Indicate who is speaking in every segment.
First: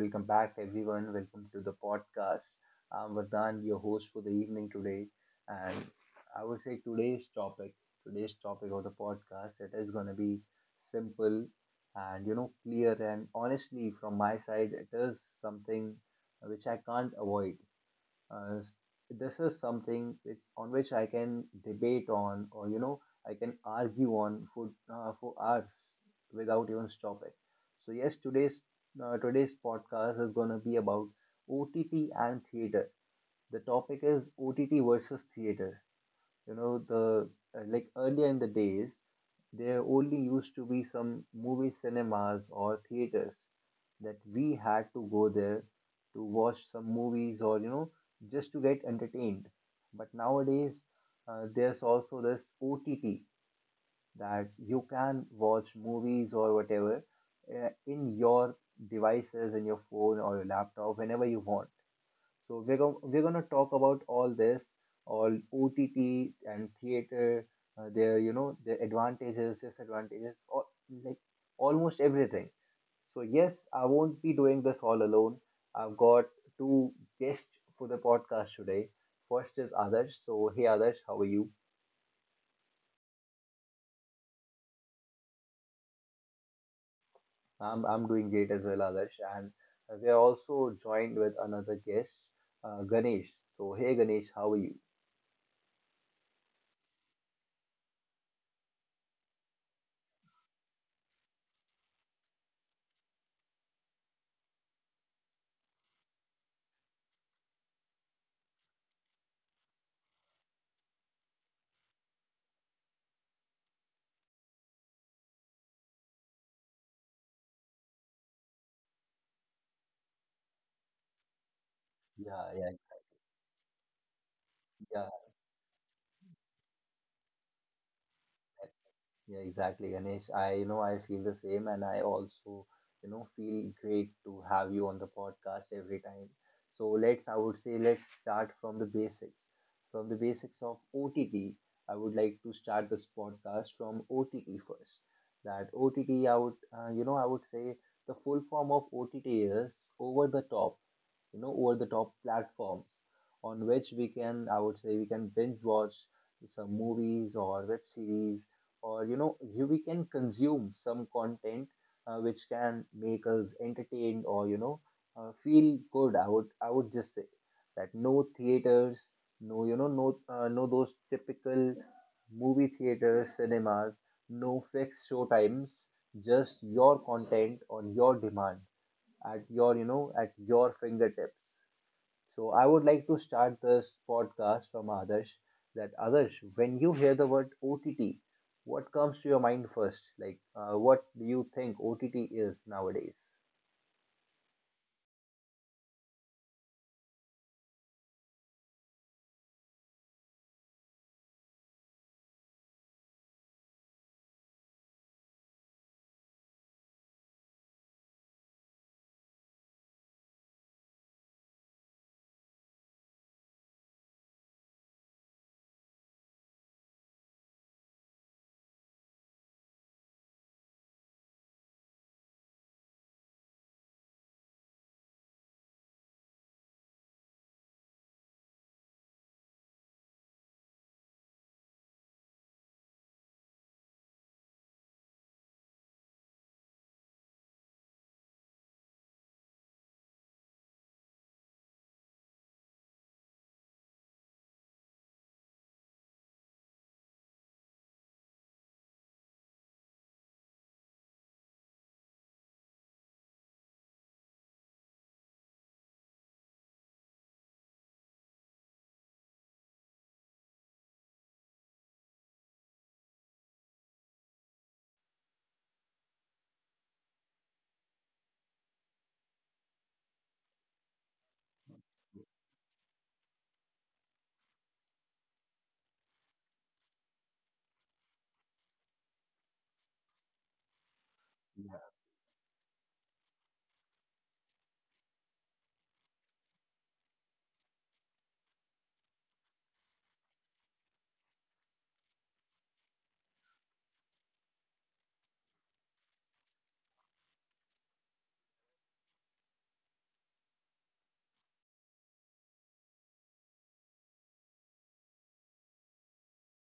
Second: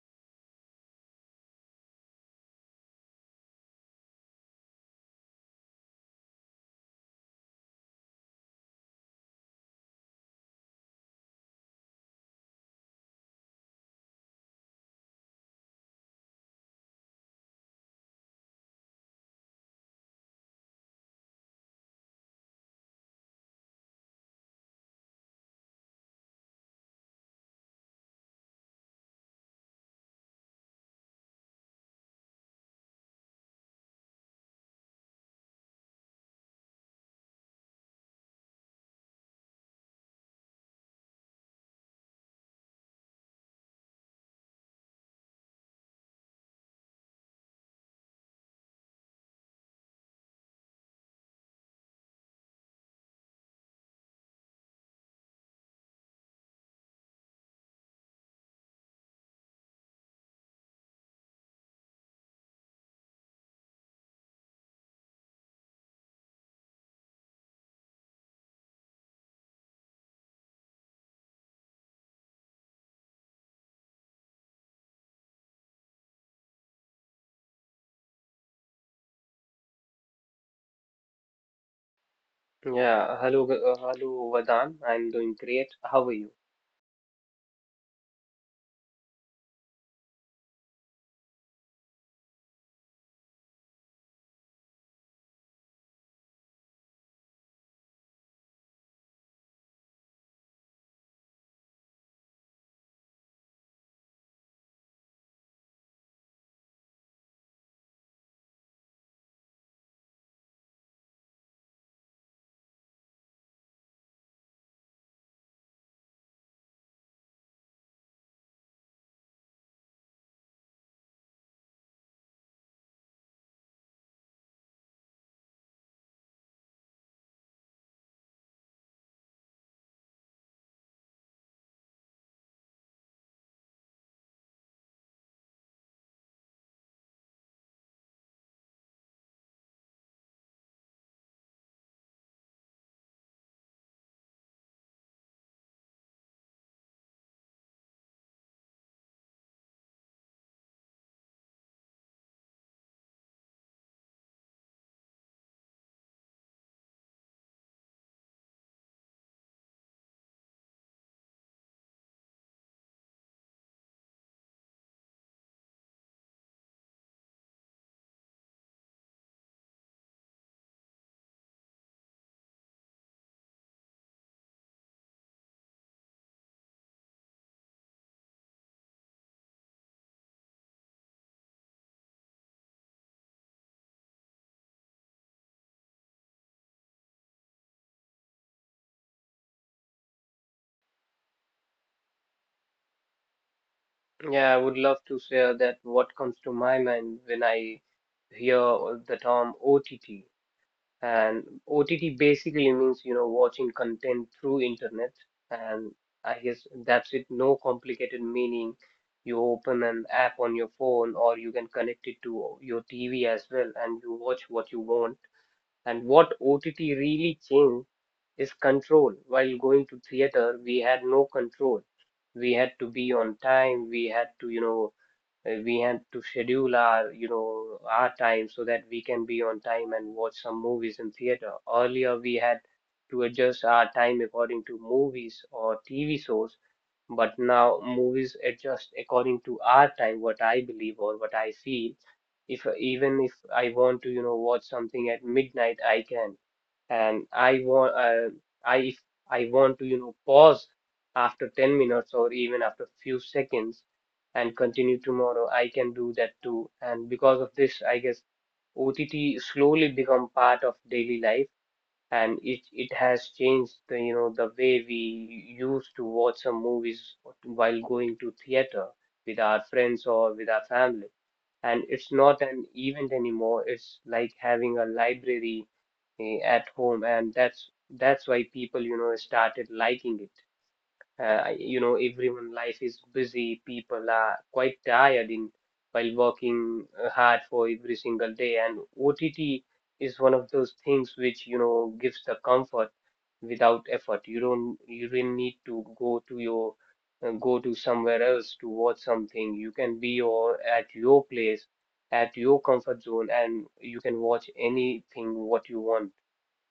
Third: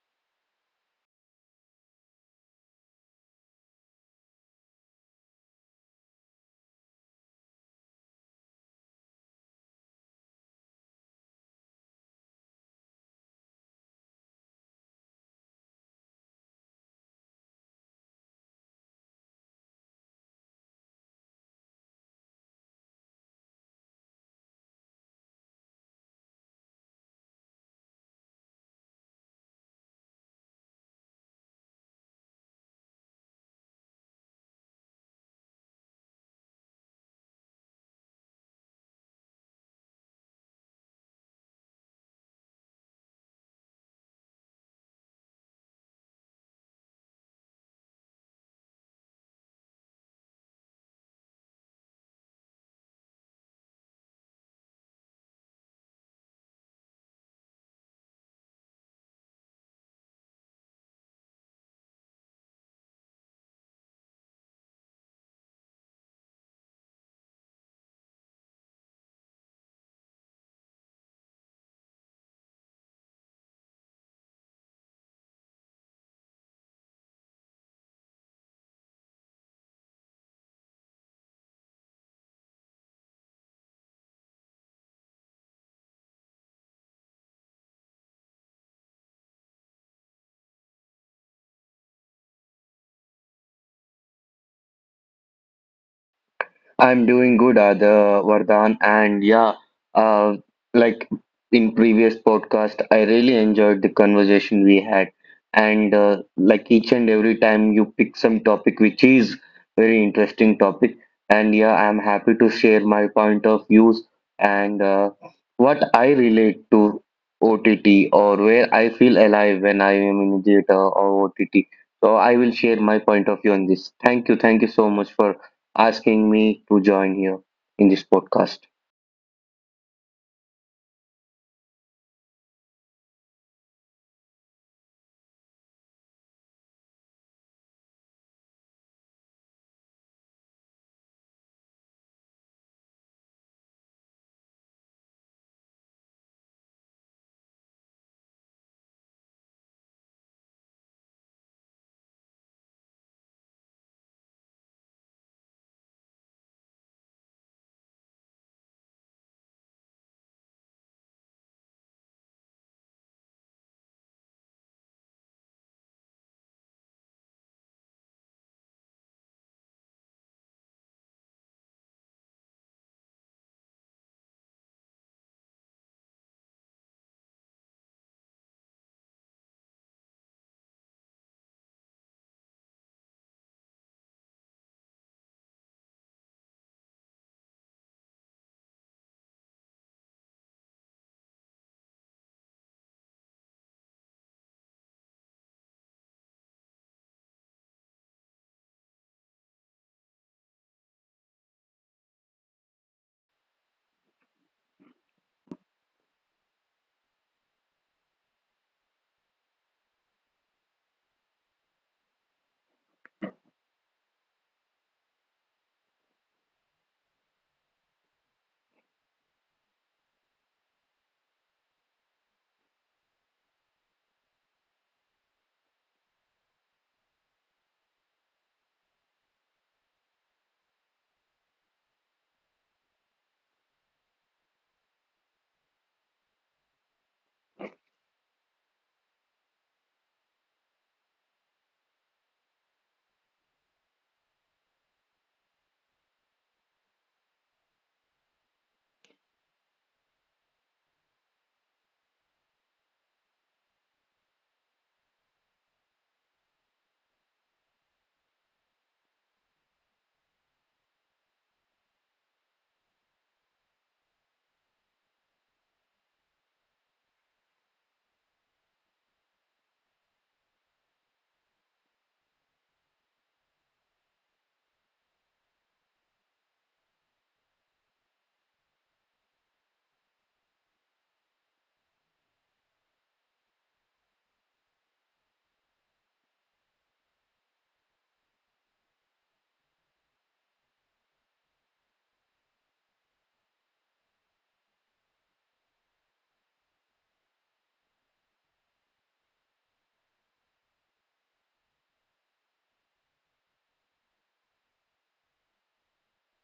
Speaker 1: welcome back, everyone. Welcome to the podcast. I'm Vardhan, your host for the evening today, and I would say today's topic of the podcast, it is going to be simple and clear. And honestly, from my side, it is something which I can't avoid. Uh, this is something which, on which I can debate on, or I can argue on for hours without even stopping. So yes, today's podcast is gonna be about OTT and theater. The topic is OTT versus theater. You know the uh, like earlier in the days, there only used to be some movie cinemas or theaters that we had to go there to watch some movies or just to get entertained. But nowadays, there's also this ott that you can watch movies or whatever, in your devices, in your phone or your laptop, whenever you want. So we're gonna talk about all this, all OTT and theater, their their advantages, disadvantages, or like almost everything. So yes, I won't be doing this all alone. I've got two guests for the podcast today. First is Adarsh. So hey Adarsh, how are you?
Speaker 2: Yeah, hello, hello, Vadan. I'm doing great. How are you?
Speaker 1: I'm doing great as well, Adarsh. And we are also joined with another guest, Ganesh. So hey Ganesh, how are you?
Speaker 3: I'm doing good, Ada Vardhan, and uh, like in previous podcast, I really enjoyed the conversation we had, and each and every time you pick some topic which is very interesting topic, and yeah, I'm happy to share my point of views and what I relate to OTT, or where I feel alive when I am in theater or OTT.
Speaker 1: Yeah,
Speaker 3: So I
Speaker 1: yeah,
Speaker 3: will share my point of view on this. Thank you
Speaker 1: yeah.
Speaker 3: so much for asking me to join here in this podcast.
Speaker 1: Yeah, exactly, Ganesh. I feel the same, and I also, feel great to have you on the podcast every time. So let's, I would say, let's start from the basics of OTT. I would like to start this podcast from OTT first. That OTT, I would say the full form of OTT is over the top, you know, over the top platforms on which we can, I would say, we can binge watch some movies or web series, or we can consume some content which can make us entertained, or feel good. I would just say that no theaters, no those typical movie theaters, cinemas, no fixed show times, just your content on your demand, at your at your fingertips. So I would like to start this podcast from Adarsh. That Adarsh, when you hear the word OTT, what comes to your mind first? Like, what do you think OTT is nowadays?
Speaker 2: Yeah, I would love to share that what comes to my mind when I hear the term OTT. And OTT basically means, you know, watching content through internet. And I guess that's it, no complicated meaning. You open an app on your phone or you can connect it to your TV as well and you watch what you want. And what OTT really changed is control. While going to theater, we had no control. We had to be on time. We had to, we had to schedule our, our time so that we can be on time and watch some movies in theater. Earlier, we had to adjust our time according to movies or TV shows, but now movies adjust according to our time, what I believe or what I feel. If even if I want to, watch something at midnight, I can. And I want I if I want to pause after 10 minutes or even after few seconds and continue tomorrow, I can do that too. And because of this, I guess OTT slowly become part of daily life, and it has changed the, the way we used to watch some movies while going to theater with our friends or with our family. And it's not an event anymore, it's like having a library, at home. And that's why people, started liking it.
Speaker 1: Yeah,
Speaker 2: You know, everyone life is busy, people are quite tired in while working hard for every single day. And OTT is one of those things which, you know, gives the comfort without effort. You don't, need to go to your go to somewhere else to watch something. You can be or at your place, at your comfort zone, and you can watch anything what you want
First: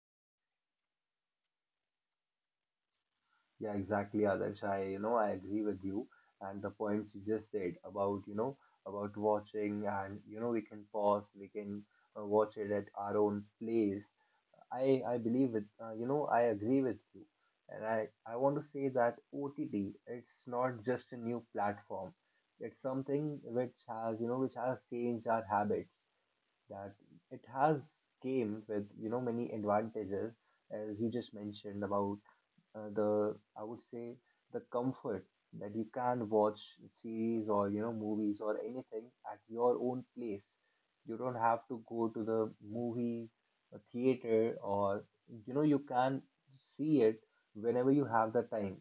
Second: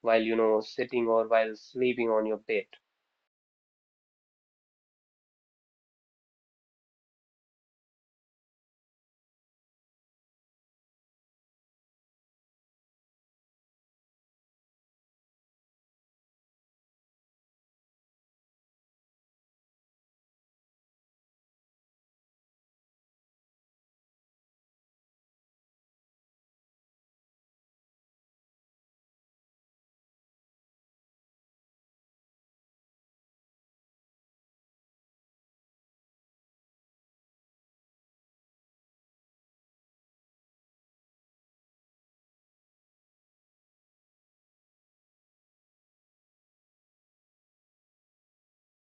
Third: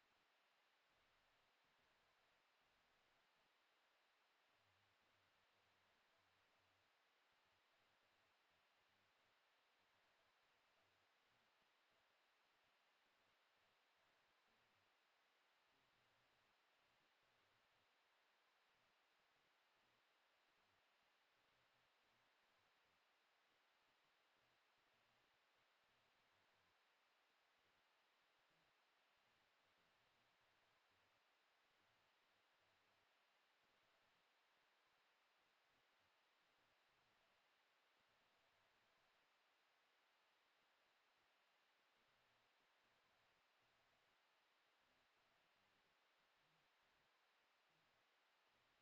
Speaker 2: while, sitting or while sleeping on your bed.
Speaker 1: yeah, exactly, Adarsh. I agree with you, and the points you just said about, about watching and, we can pause, we can watch it at our own place. I agree with you, and I want to say that OTT, it's not just a new platform. It's something which has which has changed our habits. That it has came with many advantages, as you just mentioned about the I would say the comfort, that you can watch series or movies or anything at your own place. You don't have to go to the movie a theater, or you can see it whenever you have the time.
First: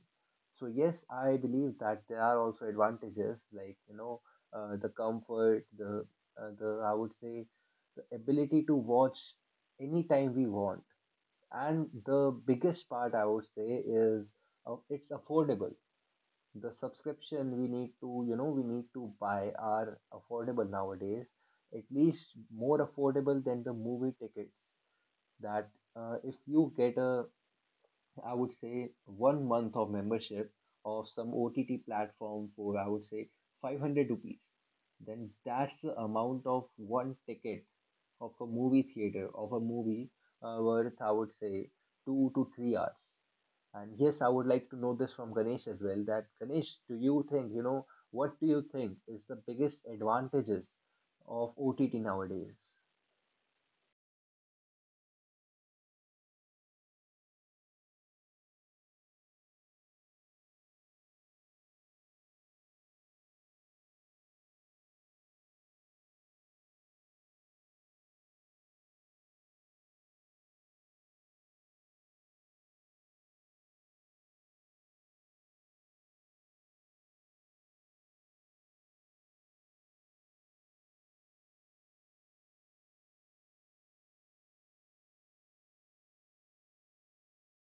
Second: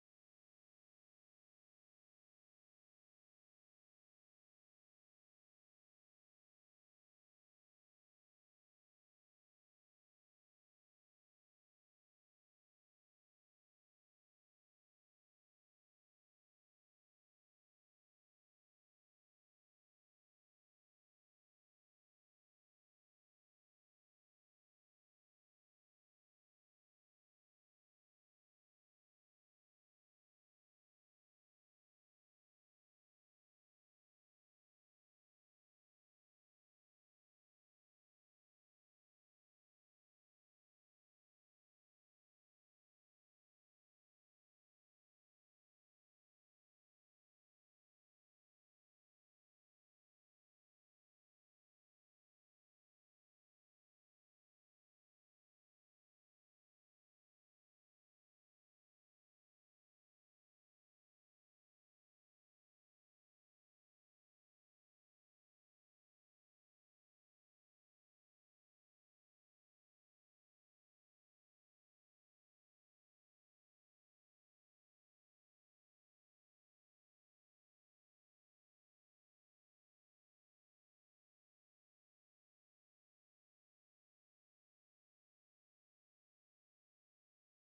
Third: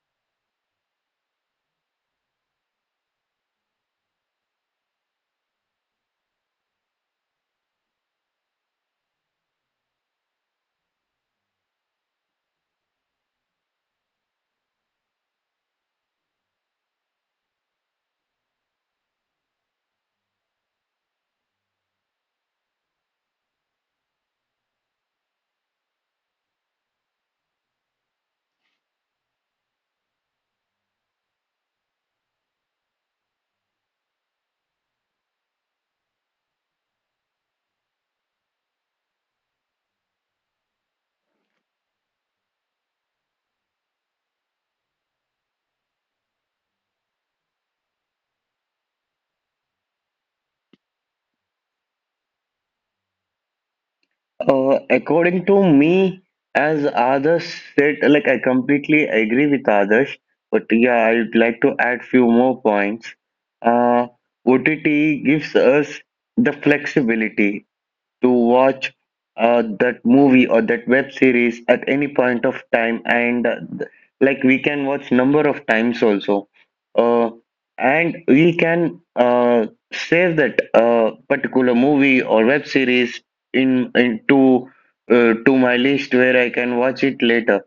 Speaker 1: So yes, I believe that there are also advantages, like the comfort, the I would say the ability to watch anytime we want. And the biggest part, I would say, is it's affordable. The subscription we need to, you know, we need to buy are affordable nowadays, at least more affordable than the movie tickets. That if you get a, I would say, 1 month of membership of some OTT platform for, I would say, 500 rupees, then that's the amount of one ticket of a movie worth, I would say, 2 to 3 hours. And yes, I would like to know this from Ganesh as well. That Ganesh, do you think, what do you think is the biggest advantages of OTT nowadays?
Speaker 3: According to me, as Adarsh said, like I completely agree with Adarsh, but yeah, I'd like to add few more points. Uh, OTT gives us the flexibility to watch that movie or that web series at any point of time, and like we can watch number of times also, uh, and we can save that particular movie or web series in into to my list where I can watch it later.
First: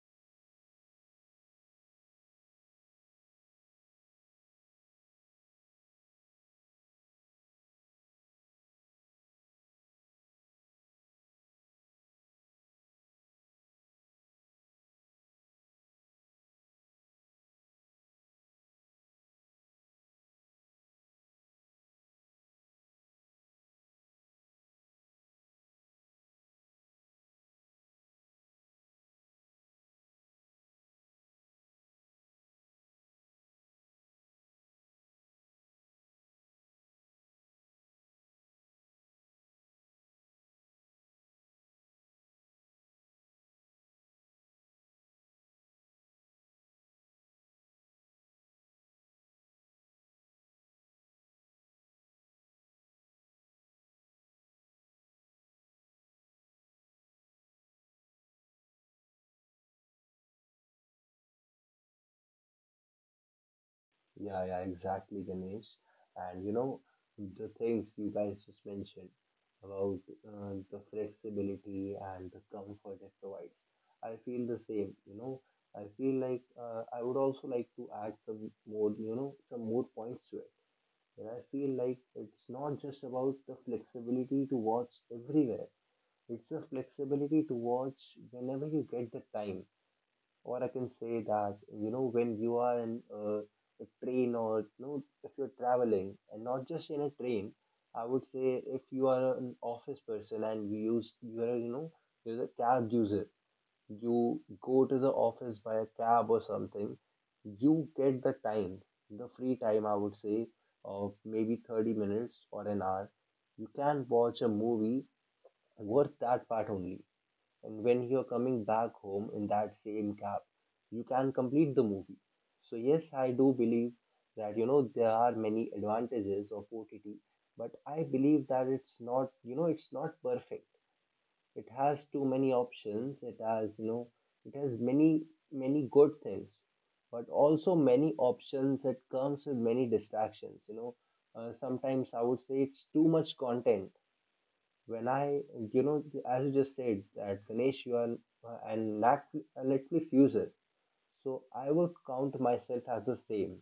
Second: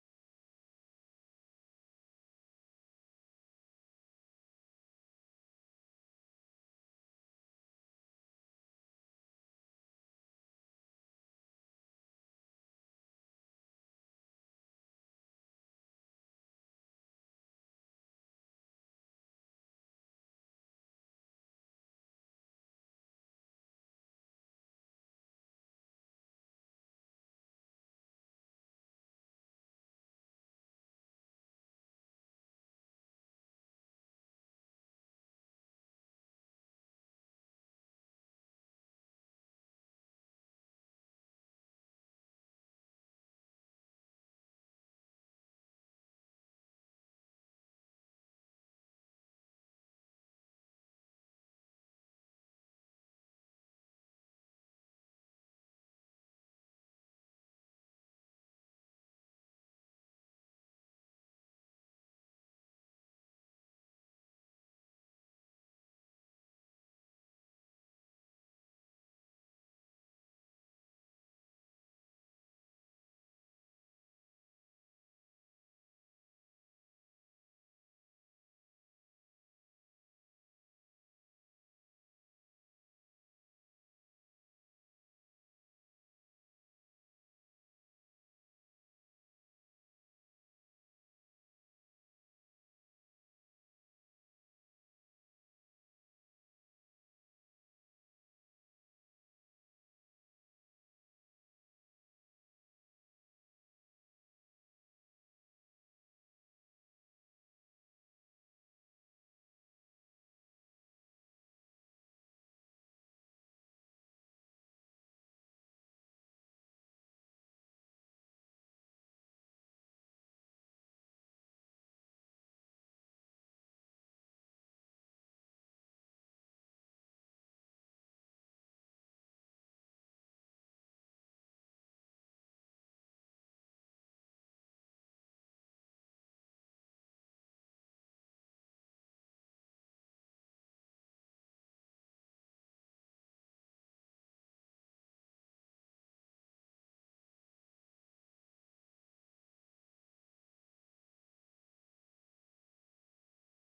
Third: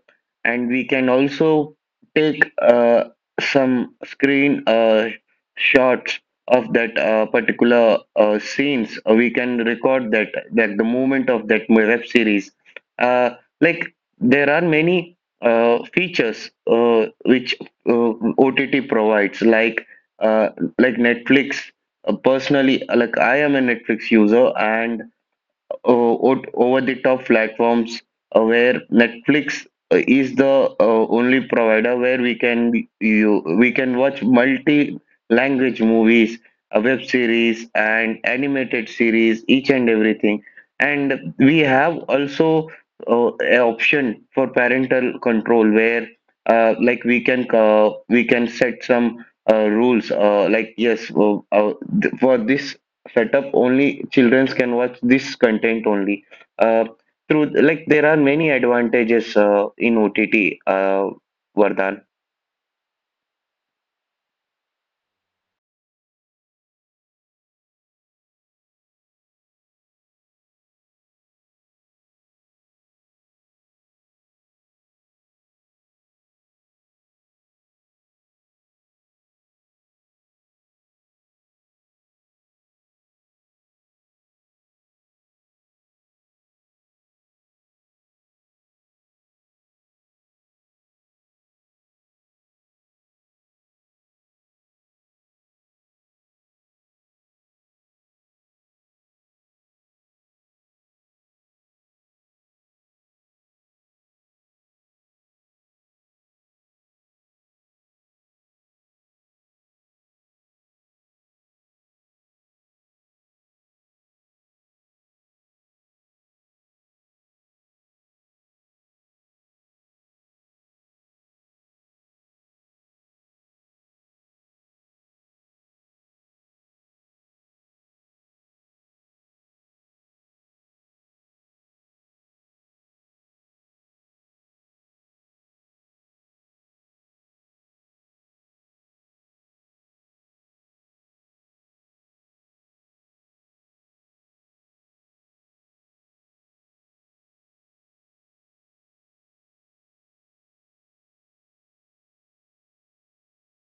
Speaker 3: And we can also take some screen shots of that particular scenes. We can record that the movement of that web series. Uh, like there are many features which OTT provides, uh, like Netflix. Personally, like, I am a Netflix user, and over the top platforms, where Netflix is the only provider where we can be- you we can watch multi language movies, web series, and animated series, each and everything. And we have also a option for parental control, where we can set some rules, like, for this setup only children can watch this content only. Uh, through like there are many advantages in OTT, uh, Vardhan.
Speaker 1: Yeah, yeah, exactly, Ganesh. And the things you guys just mentioned about the flexibility and the comfort it provides, I feel the same. You know, I feel like I would also like to add some more, some more points to it. And I feel like it's not just about the flexibility to watch everywhere, it's the flexibility to watch whenever you get the time. Or I can say that, you know, when you are in a train, or, you know, if you're traveling and not just in a train, I would say if you are an office person and you're a cab user, you go to the office by a cab or something, you get the time, the free time, I would say, of maybe 30 minutes or an hour. You can watch a movie worth that part only. And when you're coming back home in that same cab, you can complete the movie. So, yes, I do believe that there are many advantages of OTT, but I believe that it's not, it's not perfect. It has too many options. It has, it has many, many good things, but also many options. It comes with many distractions. You know, sometimes I would say it's too much content. When I, you know, as you just said that Ganesh, you are uh, and Nat- a Netflix user, so I would count myself as the same.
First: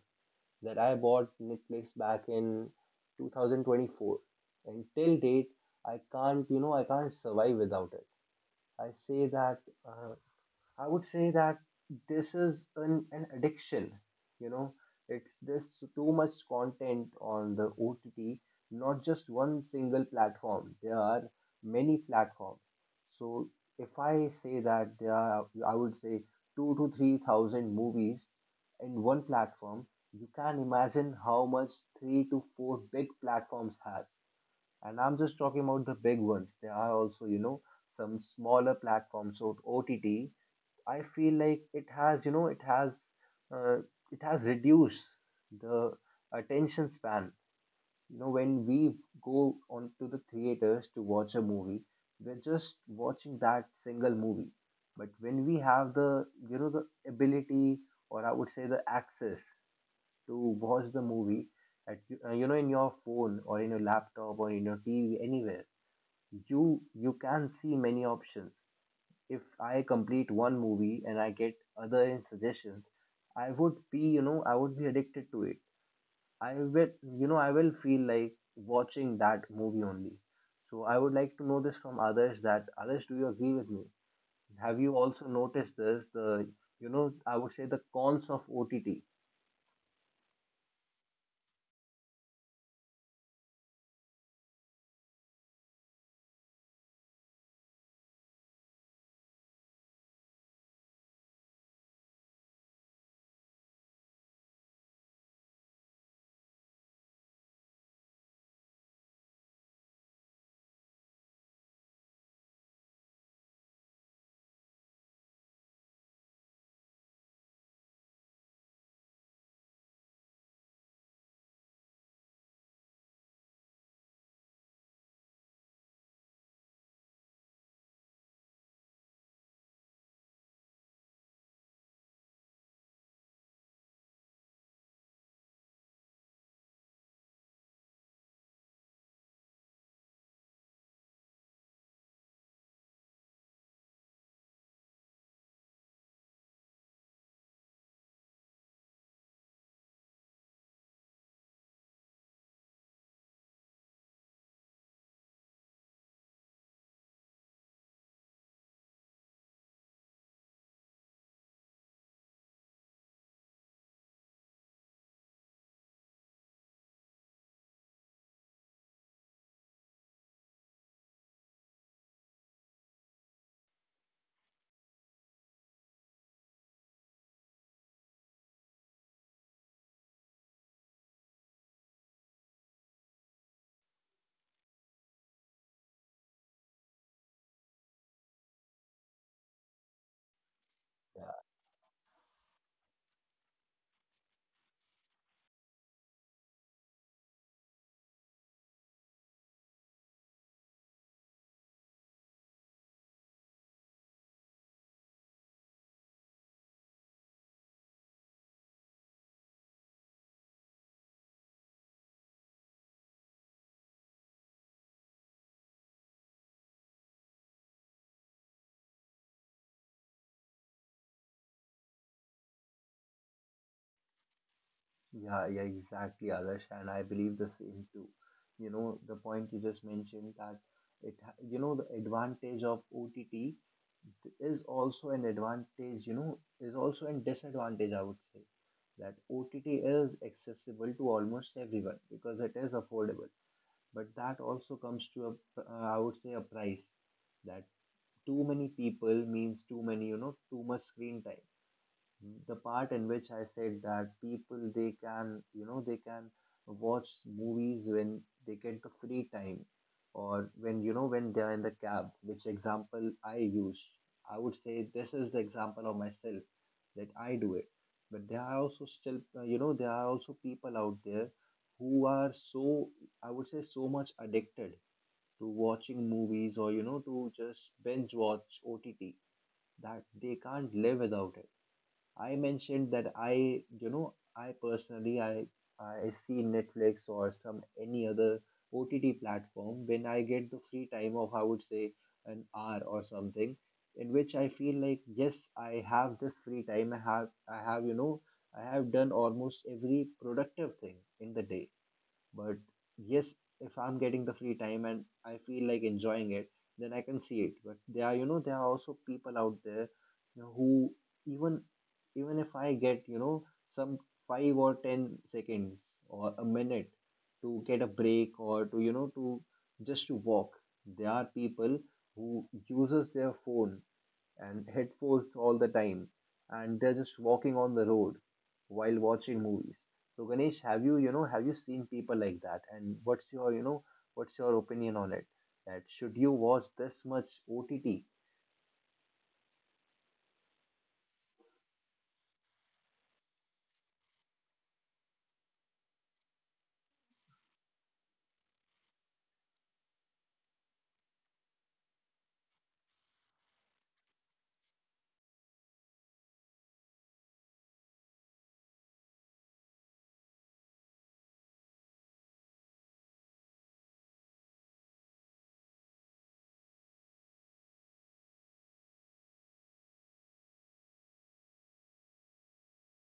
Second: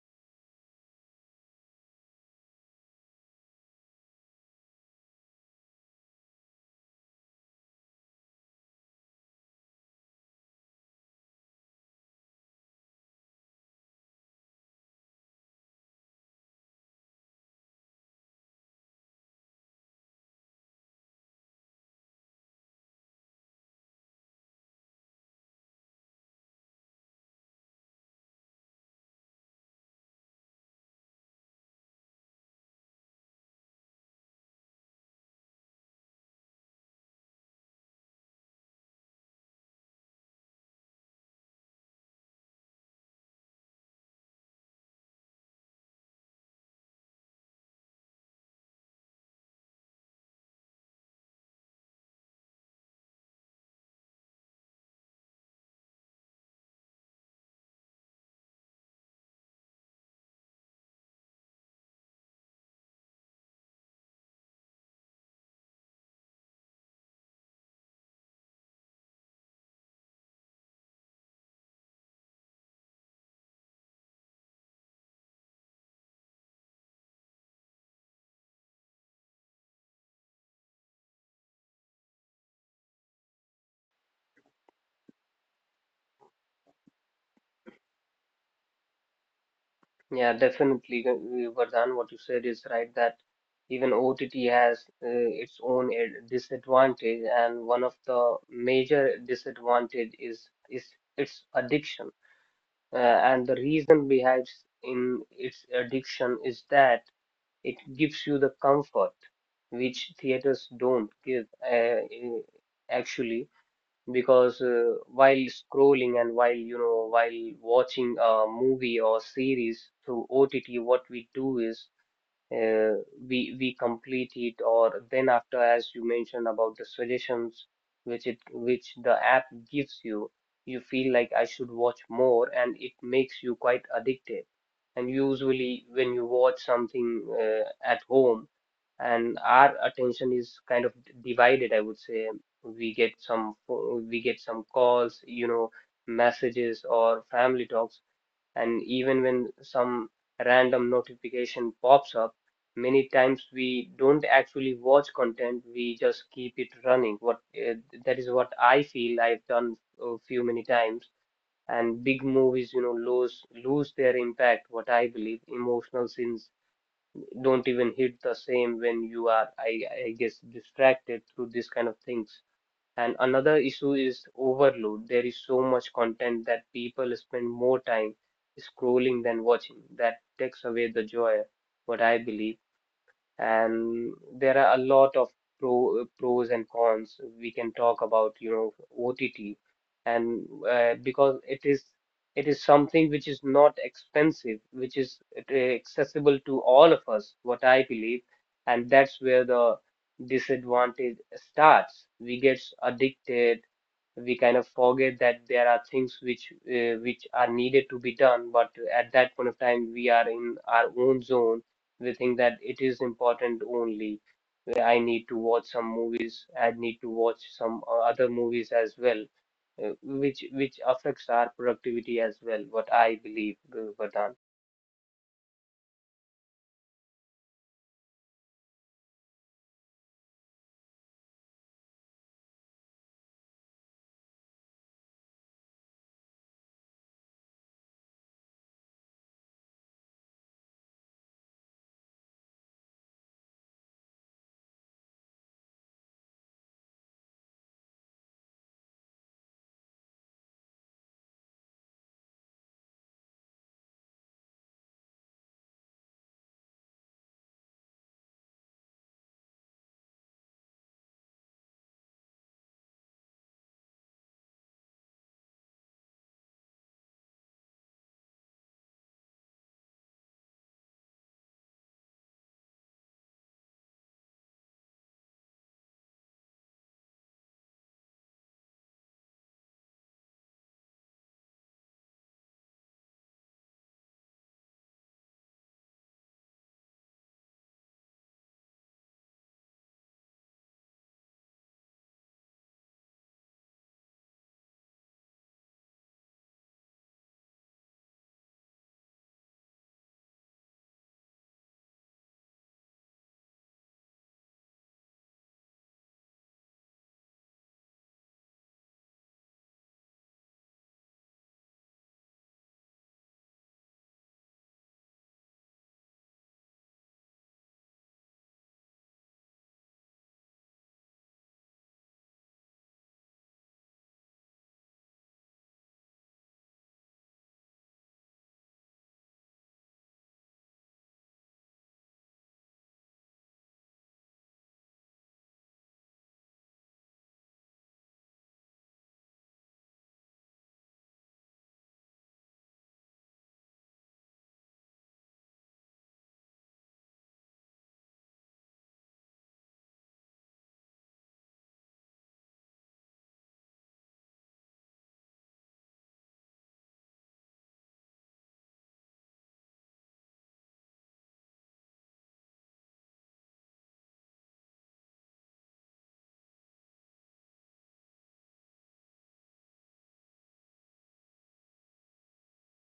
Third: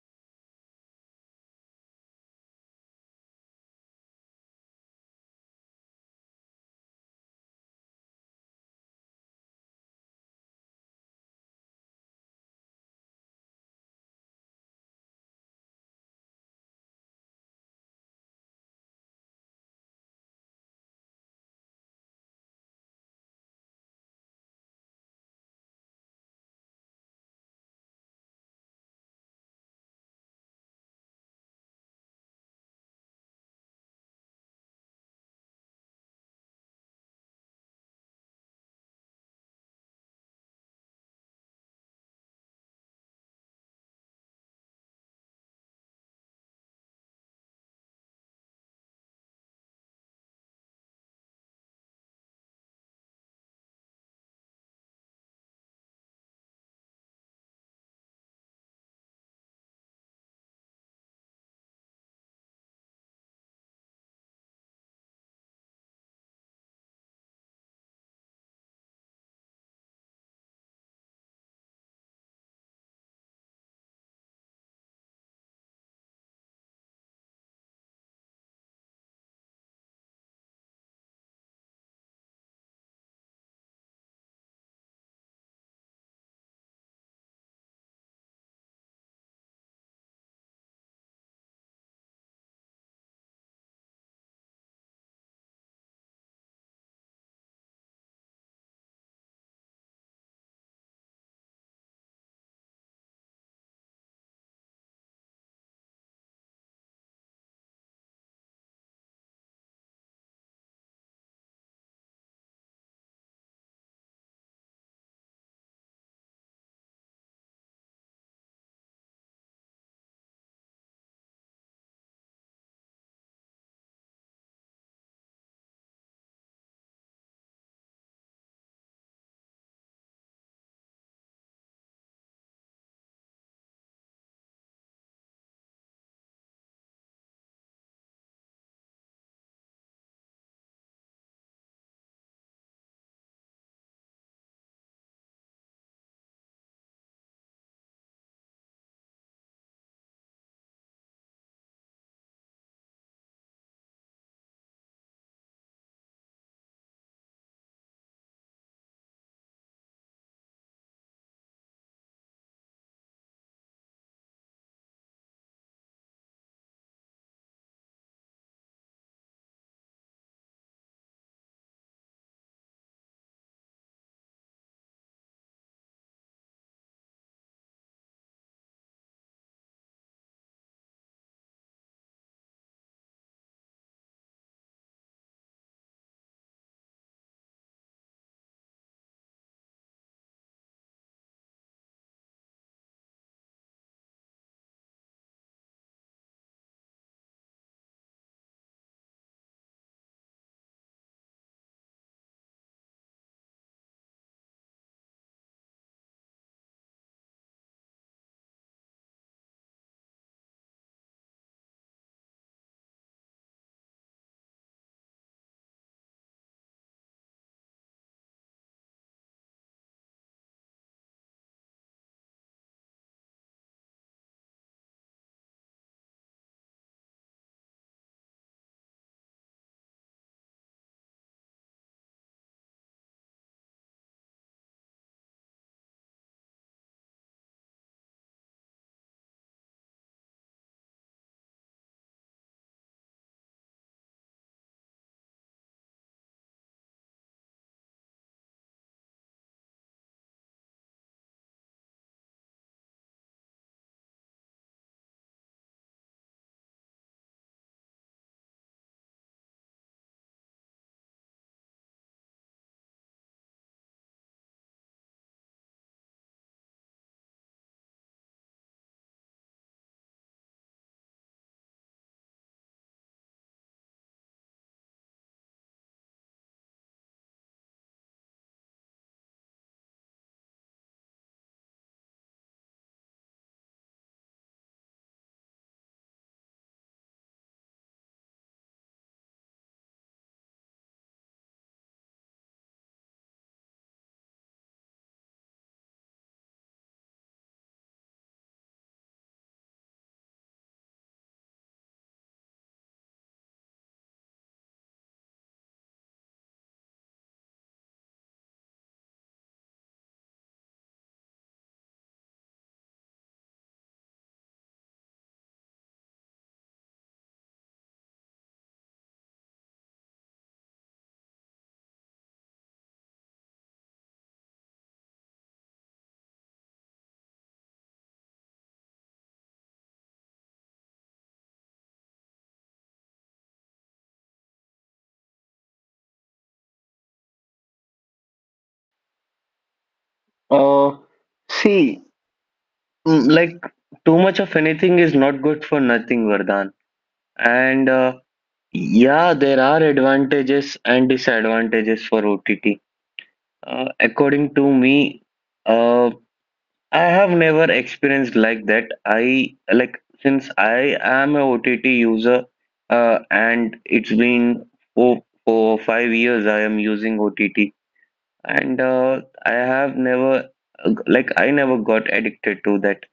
Speaker 1: That I bought Netflix back in 2024, and till date, I can't survive without it. I say that uh, I would say that this is an addiction. You know, it's this too much content on the OTT, not just one single platform. There are many platforms. So if I say that there are, I would say, 2 to 3,000 movies in one platform, you can imagine how much 3 to 4 big platforms has. And I'm just talking about the big ones. There are also, some smaller platforms. So OTT, I feel like it has, uh, it has reduced the attention span. You know, when we go on to the theaters to watch a movie, we're just watching that single movie. But when we have the, the ability, or I would say the access to watch the movie at in your phone, or in your laptop, or in your TV, anywhere. You can see many options. If I complete one movie and I get other in suggestions, I would be, I would be addicted to it. I will, I will feel like watching that movie only. So I would like to know this from others, that others, do you agree with me? Have you also noticed this, the, I would say, the cons of OTT?
Speaker 2: Yeah, definitely, Vardhan, what you said is right, that even OTT has its own disadvantage, and one of the major disadvantage is its addiction. Uh, and the reason behind in its addiction is that it gives you the comfort which theaters don't give. Actually, because while scrolling and while, while watching a movie or series through OTT, what we do is, uh, we complete it, or then after, as you mentioned about the suggestions which it, which the app gives you, you feel like I should watch more and it makes you quite addicted. And usually when you watch something at home, and our attention is kind of divided, I would say. We get some calls, you know, messages or family talks, and even when some random notification pops up, many times we don't actually watch content, we just keep it running. What uh, that is what I feel I've done a few many times, and big movies, you know, lose their impact, what I believe. Emotional scenes don't even hit the same when you are, I guess, distracted through this kind of things. And another issue is overload. There is so much content that people spend more time scrolling than watching. That takes away the joy, what I believe. And there are a lot of pros and cons we can talk about, you know, OTT. And because it is something which is not expensive, which is accessible to all of us, what I believe. And that's where the disadvantage starts. We get addicted, we kind of forget that there are things which, which are needed to be done, but at that point of time we are in our own zone. We think that it is important only. I need to watch some movies, I need to watch some other movies as well, which affects our productivity as well, what I believe, Vardhan.
Speaker 1: Yeah, yeah, exactly, Adarsh, and I believe the same too. You know, the point you just mentioned that it, ha- you know, the advantage of OTT is also an advantage, is also a disadvantage, I would say, that OTT is accessible to almost everyone because it is affordable, but that also comes to a, I would say, a price. That too many people means too many, too much screen time. The part in which I said that people, they can watch movies when they get the free time, or when, when they are in the cab, which example I use, I would say this is the example of myself, that I do it. But there are also still, there are also people out there who are so, I would say, so much addicted to watching movies, or to just binge watch OTT, that they can't live without it. I mentioned that I, you know, I personally I see Netflix, or some any other OTT platform, when I get the free time of, I would say, an hour or something, in which I feel like yes, I have this free time, I have done almost every productive thing in the day. But yes, if I'm getting the free time and I feel like enjoying it, then I can see it. But there are, there are also people out there, who even even if I get, some 5 or 10 seconds, or a minute, to get a break, or to, to just to walk, there are people who uses their phone and headphones all the time, and they're just walking on the road while watching movies. So Ganesh, have you, have you seen people like that? And what's your, what's your opinion on it? That Should you watch this much OTT?
Speaker 3: Uh, See, mm, like too much of anything is not good for nothing, Vardhan. And yeah, there are advantages and disadvantages for OTT. According to me, uh, I have never experienced like that. I like Since I am a OTT user, and it's been 5 years I am using OTT, and I have never I never got addicted to that.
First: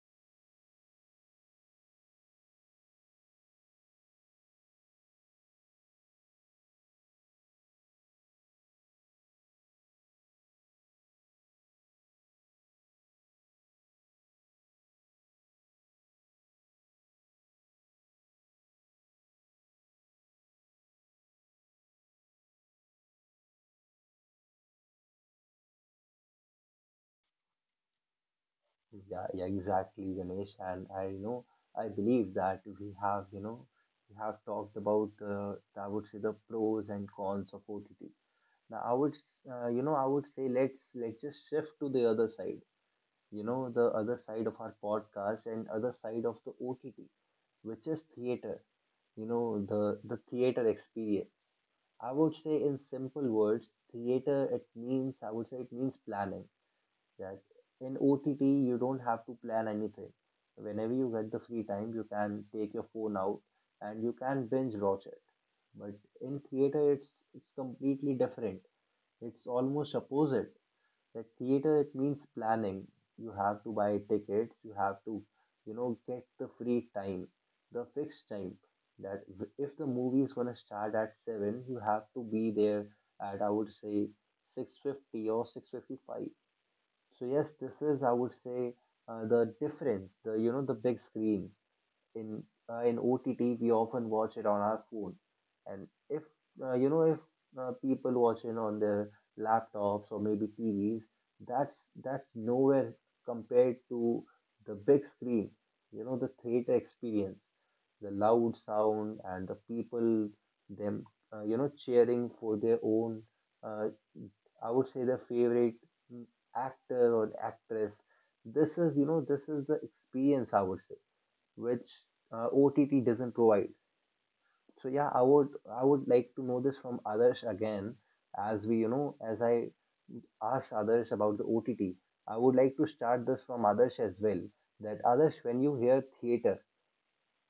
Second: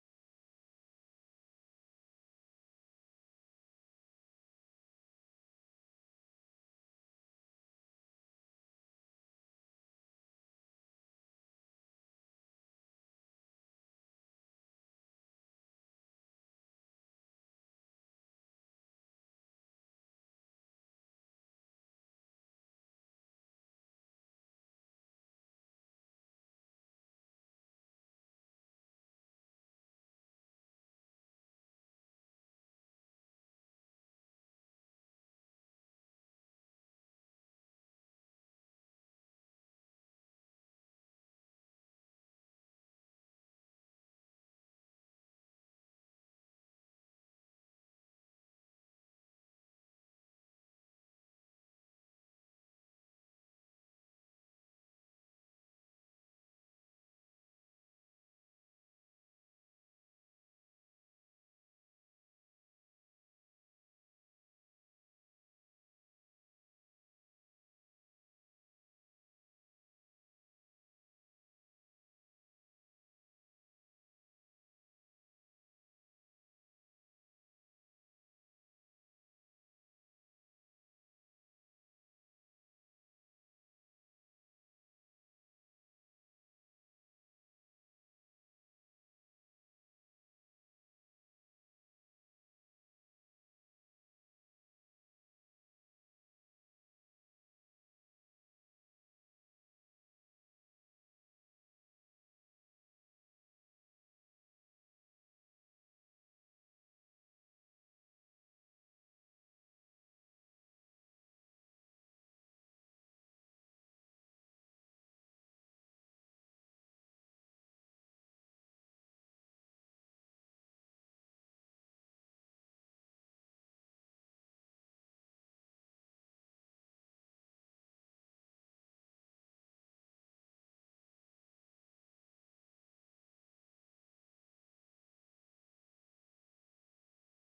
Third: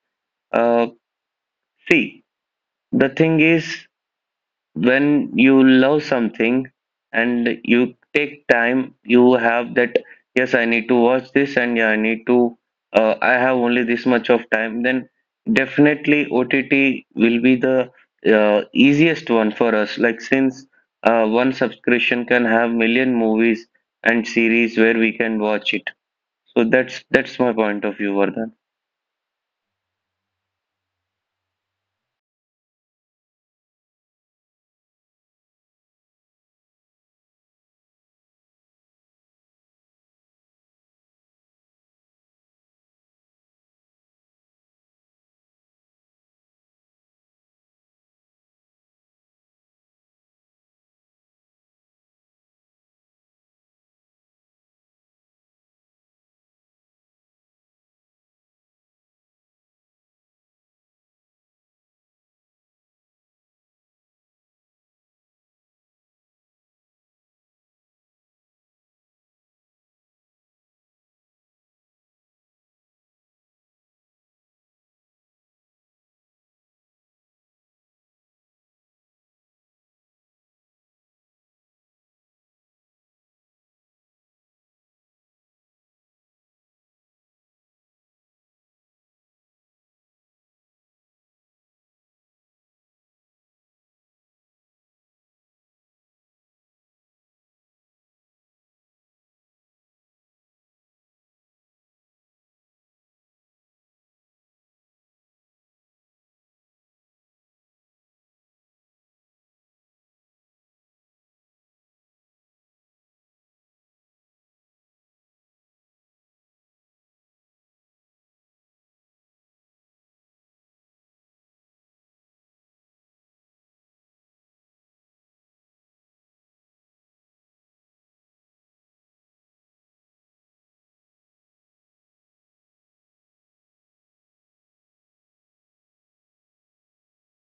Speaker 3: Uh, See, the thing is, when you love something and you take time, you have that, yes, I need to watch this, and yeah, I need to, I have only this much of time, then definitely OTT will be the easiest one for us, like, since one subscription can have million movies and series where we can watch it. So that's my point of view, Vardhan.
Speaker 1: Yeah, yeah, exactly, Ganesh. And I believe that we have, we have talked about, I would say the pros and cons of OTT. Now, you know, I would say let's just shift to the other side. You know, the other side of our podcast and other side of the OTT, which is theater, you know, the theater experience. I would say in simple words, theater, it means, I would say it means planning. That in OTT, you don't have to plan anything. Whenever you get the free time, you can take your phone out and you can binge watch it. But in theater, it's completely different. It's almost opposite. The theater, it means planning. You have to buy tickets, you have to, you know, get the free time, the fixed time. If the movie is gonna start at 7, you have to be there at I would say 6:50 or 6:55. So yes, this is I would say the difference, the you know the big screen in in OTT we often watch it on our phone. And if you know if people watching on their laptops or maybe T V's, that's that's nowhere compared to the big screen, you know, the theater experience, the loud sound, and the people them, you know, cheering for their own, uh, I would say their favorite, mm, actor or actress. This is you know this is the experience I would say which OTT doesn't provide. So yeah, I would like to know this from others again, as we you know as I ask others about the OTT. I would like to start this from others as well. That others, when you hear theater,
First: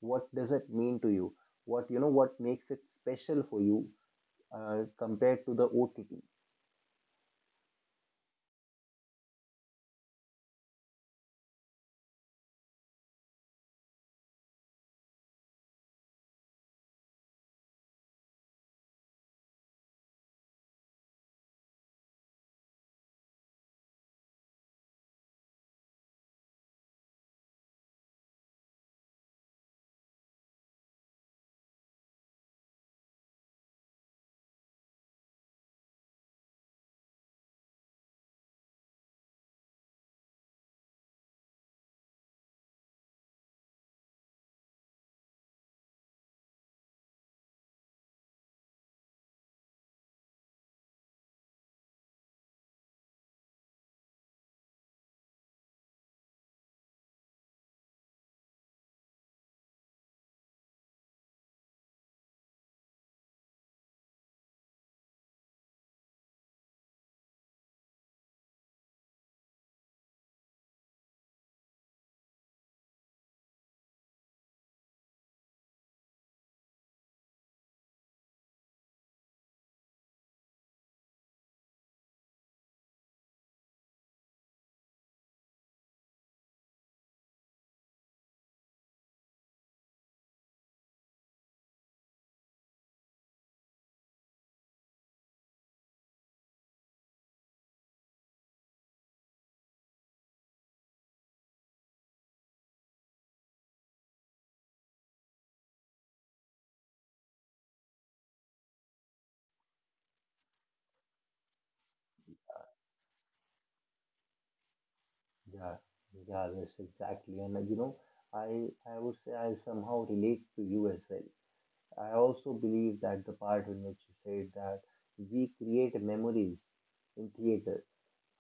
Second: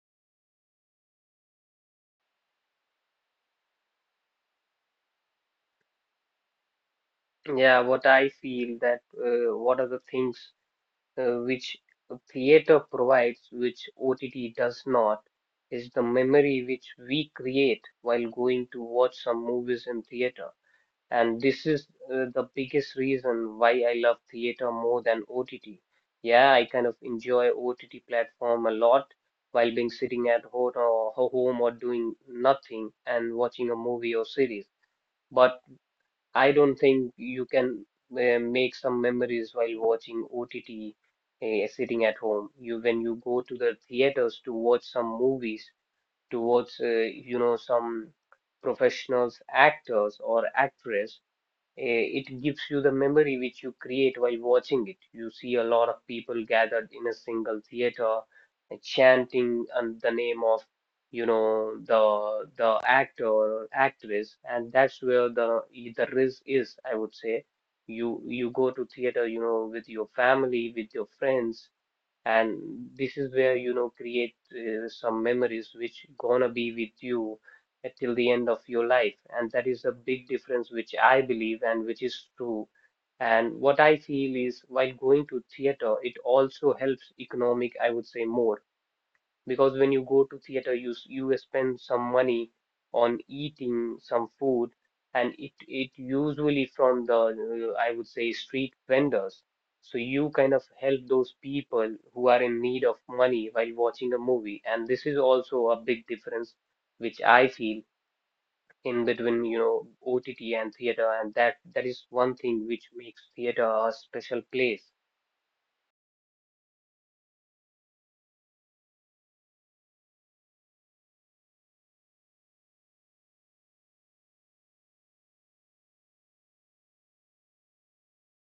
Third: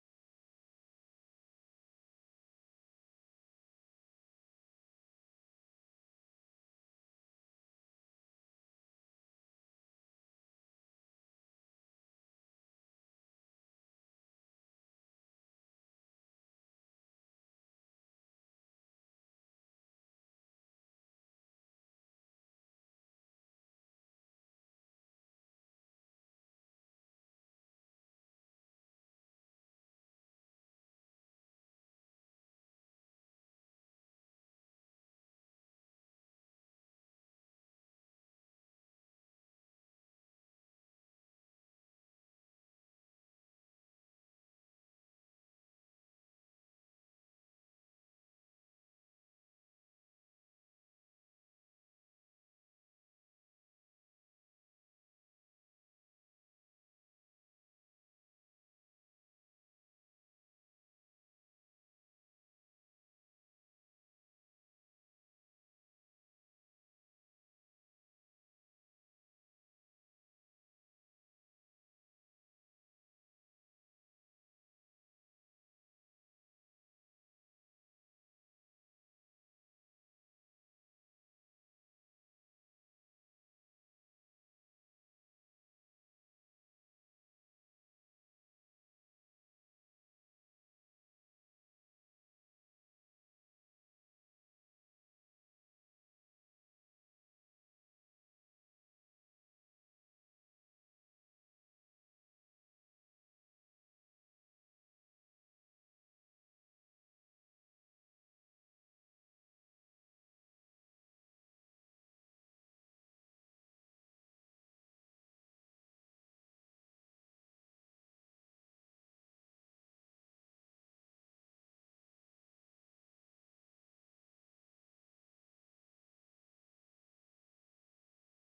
Speaker 1: what does it mean to you? What you know, what makes it special for you compared to the OTT?
Speaker 2: Yeah, what I feel, that what are the things which a theater provides, which OTT does not, is the memory which we create while going to watch some movies in theater. And this is the biggest reason why I love theater more than OTT. Yeah, I kind of enjoy OTT platform a lot while being sitting at home or home or doing nothing and watching a movie or series. But I don't think you can make some memories while watching OTT, sitting at home. You When you go to the theaters to watch some movies, to watch you know, some professionals, actors or actress, it gives you the memory which you create while watching it. You see a lot of people gathered in a single theater, chanting and the name of, you know, the actor or actress, and that's where the risk is, I would say. You go to theater, you know, with your family, with your friends, and this is where, you know, create some memories which gonna be with you till the end of your life, and that is a big difference which I believe and which is true. And what I feel is while going to theater it also helps economic, I would say, more, because when you go to theater, you spend some money on eating some food, and it usually from the I would say street vendors, so you kind of help those people who are in need of money while watching a movie. And this is also a big difference which I feel in between, you know, OTT and theater, and that is one thing which makes theater a special place.
Speaker 1: Yeah, yeah, that's exactly. And you know, I would say I somehow relate to you as well. I also believe that the part in which you said that we create memories in theater,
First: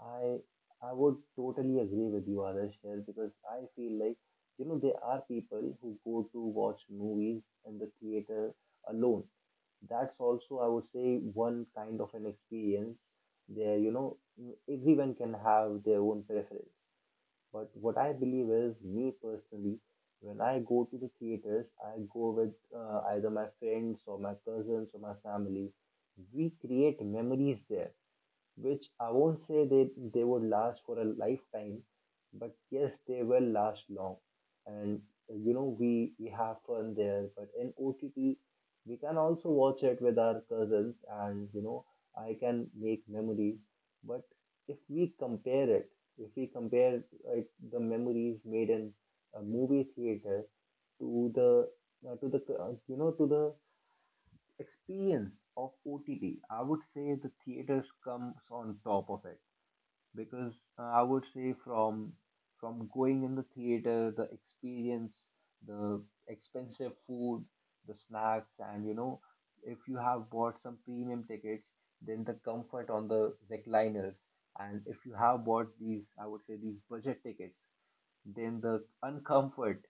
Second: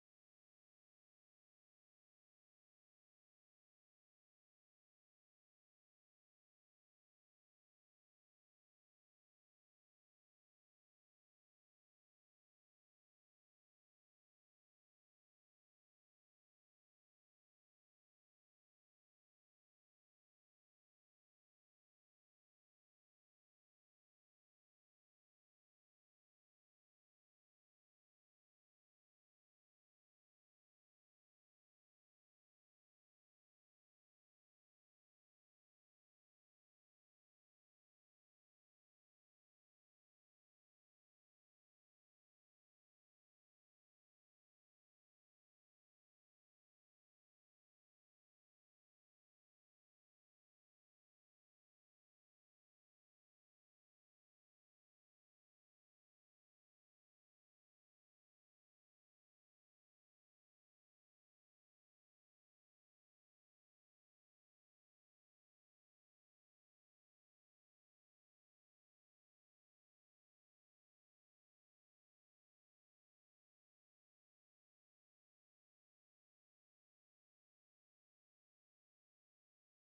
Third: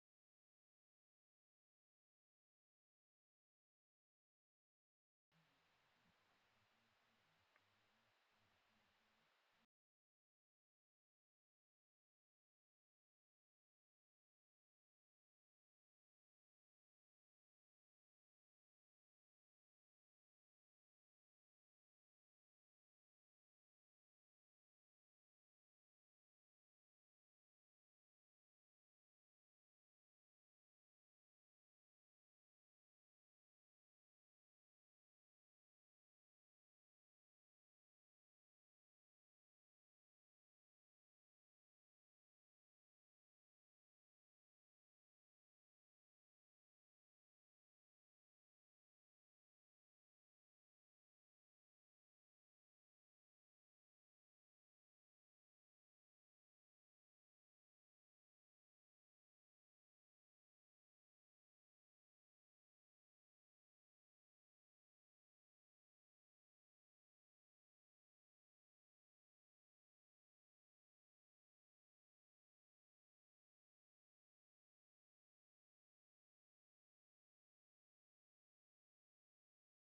Speaker 1: I I would totally agree with you, Adarsh, here because I feel like you know there are people who go to watch movies in the theater alone. That's also I would say one kind of an experience there. You know, everyone can have their own preference, but what I believe is, me personally, when I go to the theaters, I go with either my friends or my cousins or my family. We create memories there which I won't say they would last for a lifetime, but yes, they will last long. And you know, we have fun there, but in OTT, we can also watch it with our cousins, and you know, I can make memories. But if we compare it, if we compare like the memories made in a movie theater to the you know to the experience of OTT, I would say the theaters comes on top of it because I would say from going in the theater, the experience, the expensive food, the snacks, and you know, if you have bought some premium tickets, then the comfort on the recliners. And if you have bought these, I would say these budget tickets, then the uncomfort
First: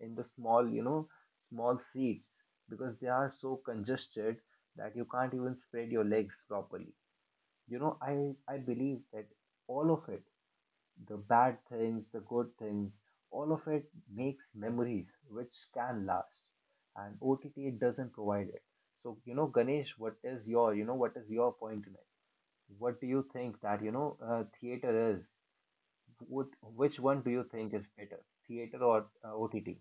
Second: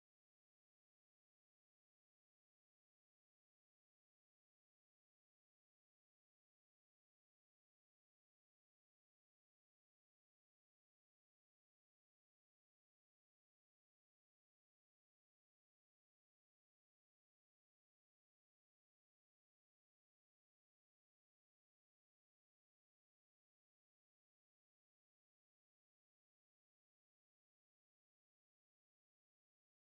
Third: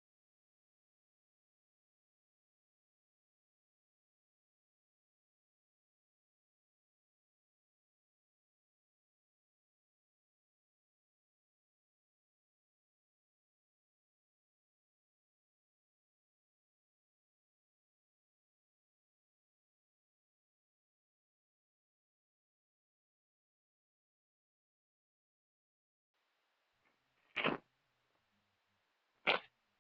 Speaker 1: in the small, you know, small seats because they are so congested that you can't even spread your legs properly. You know, I believe that all of it, the bad things, the good things, all of it makes memories which can last. And OTT doesn't provide it. So, you know, Ganesh, what is your, you know, what is your point in it? What do you think that, you know, theater is? Which one do you think is better, theater or OTT?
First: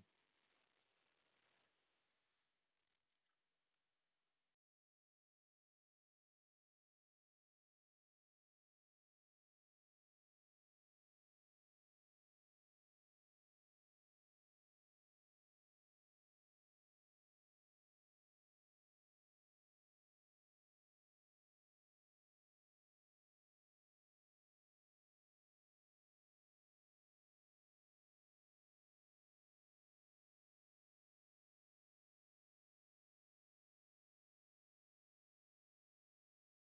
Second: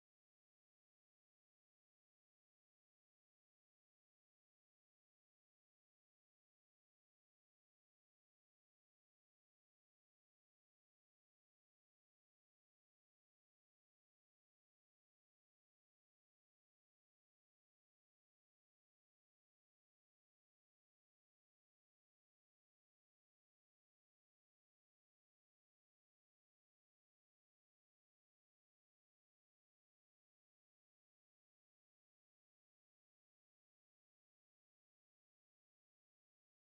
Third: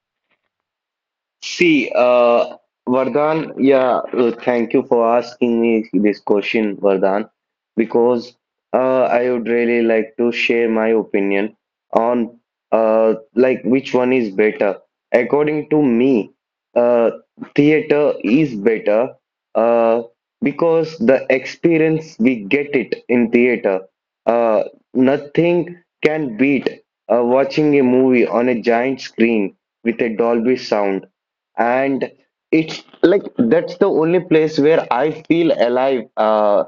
Speaker 3: See, Vardhan, thank you for asking me this question, Vardhan, because I would really like to share my opinion on like which one is better. According to me, uh, theater is better, uh, because the experience we get it in theater, uh, nothing can beat watching a movie on a giant screen with a Dolby sound, and it's like that's the only place where I feel alive.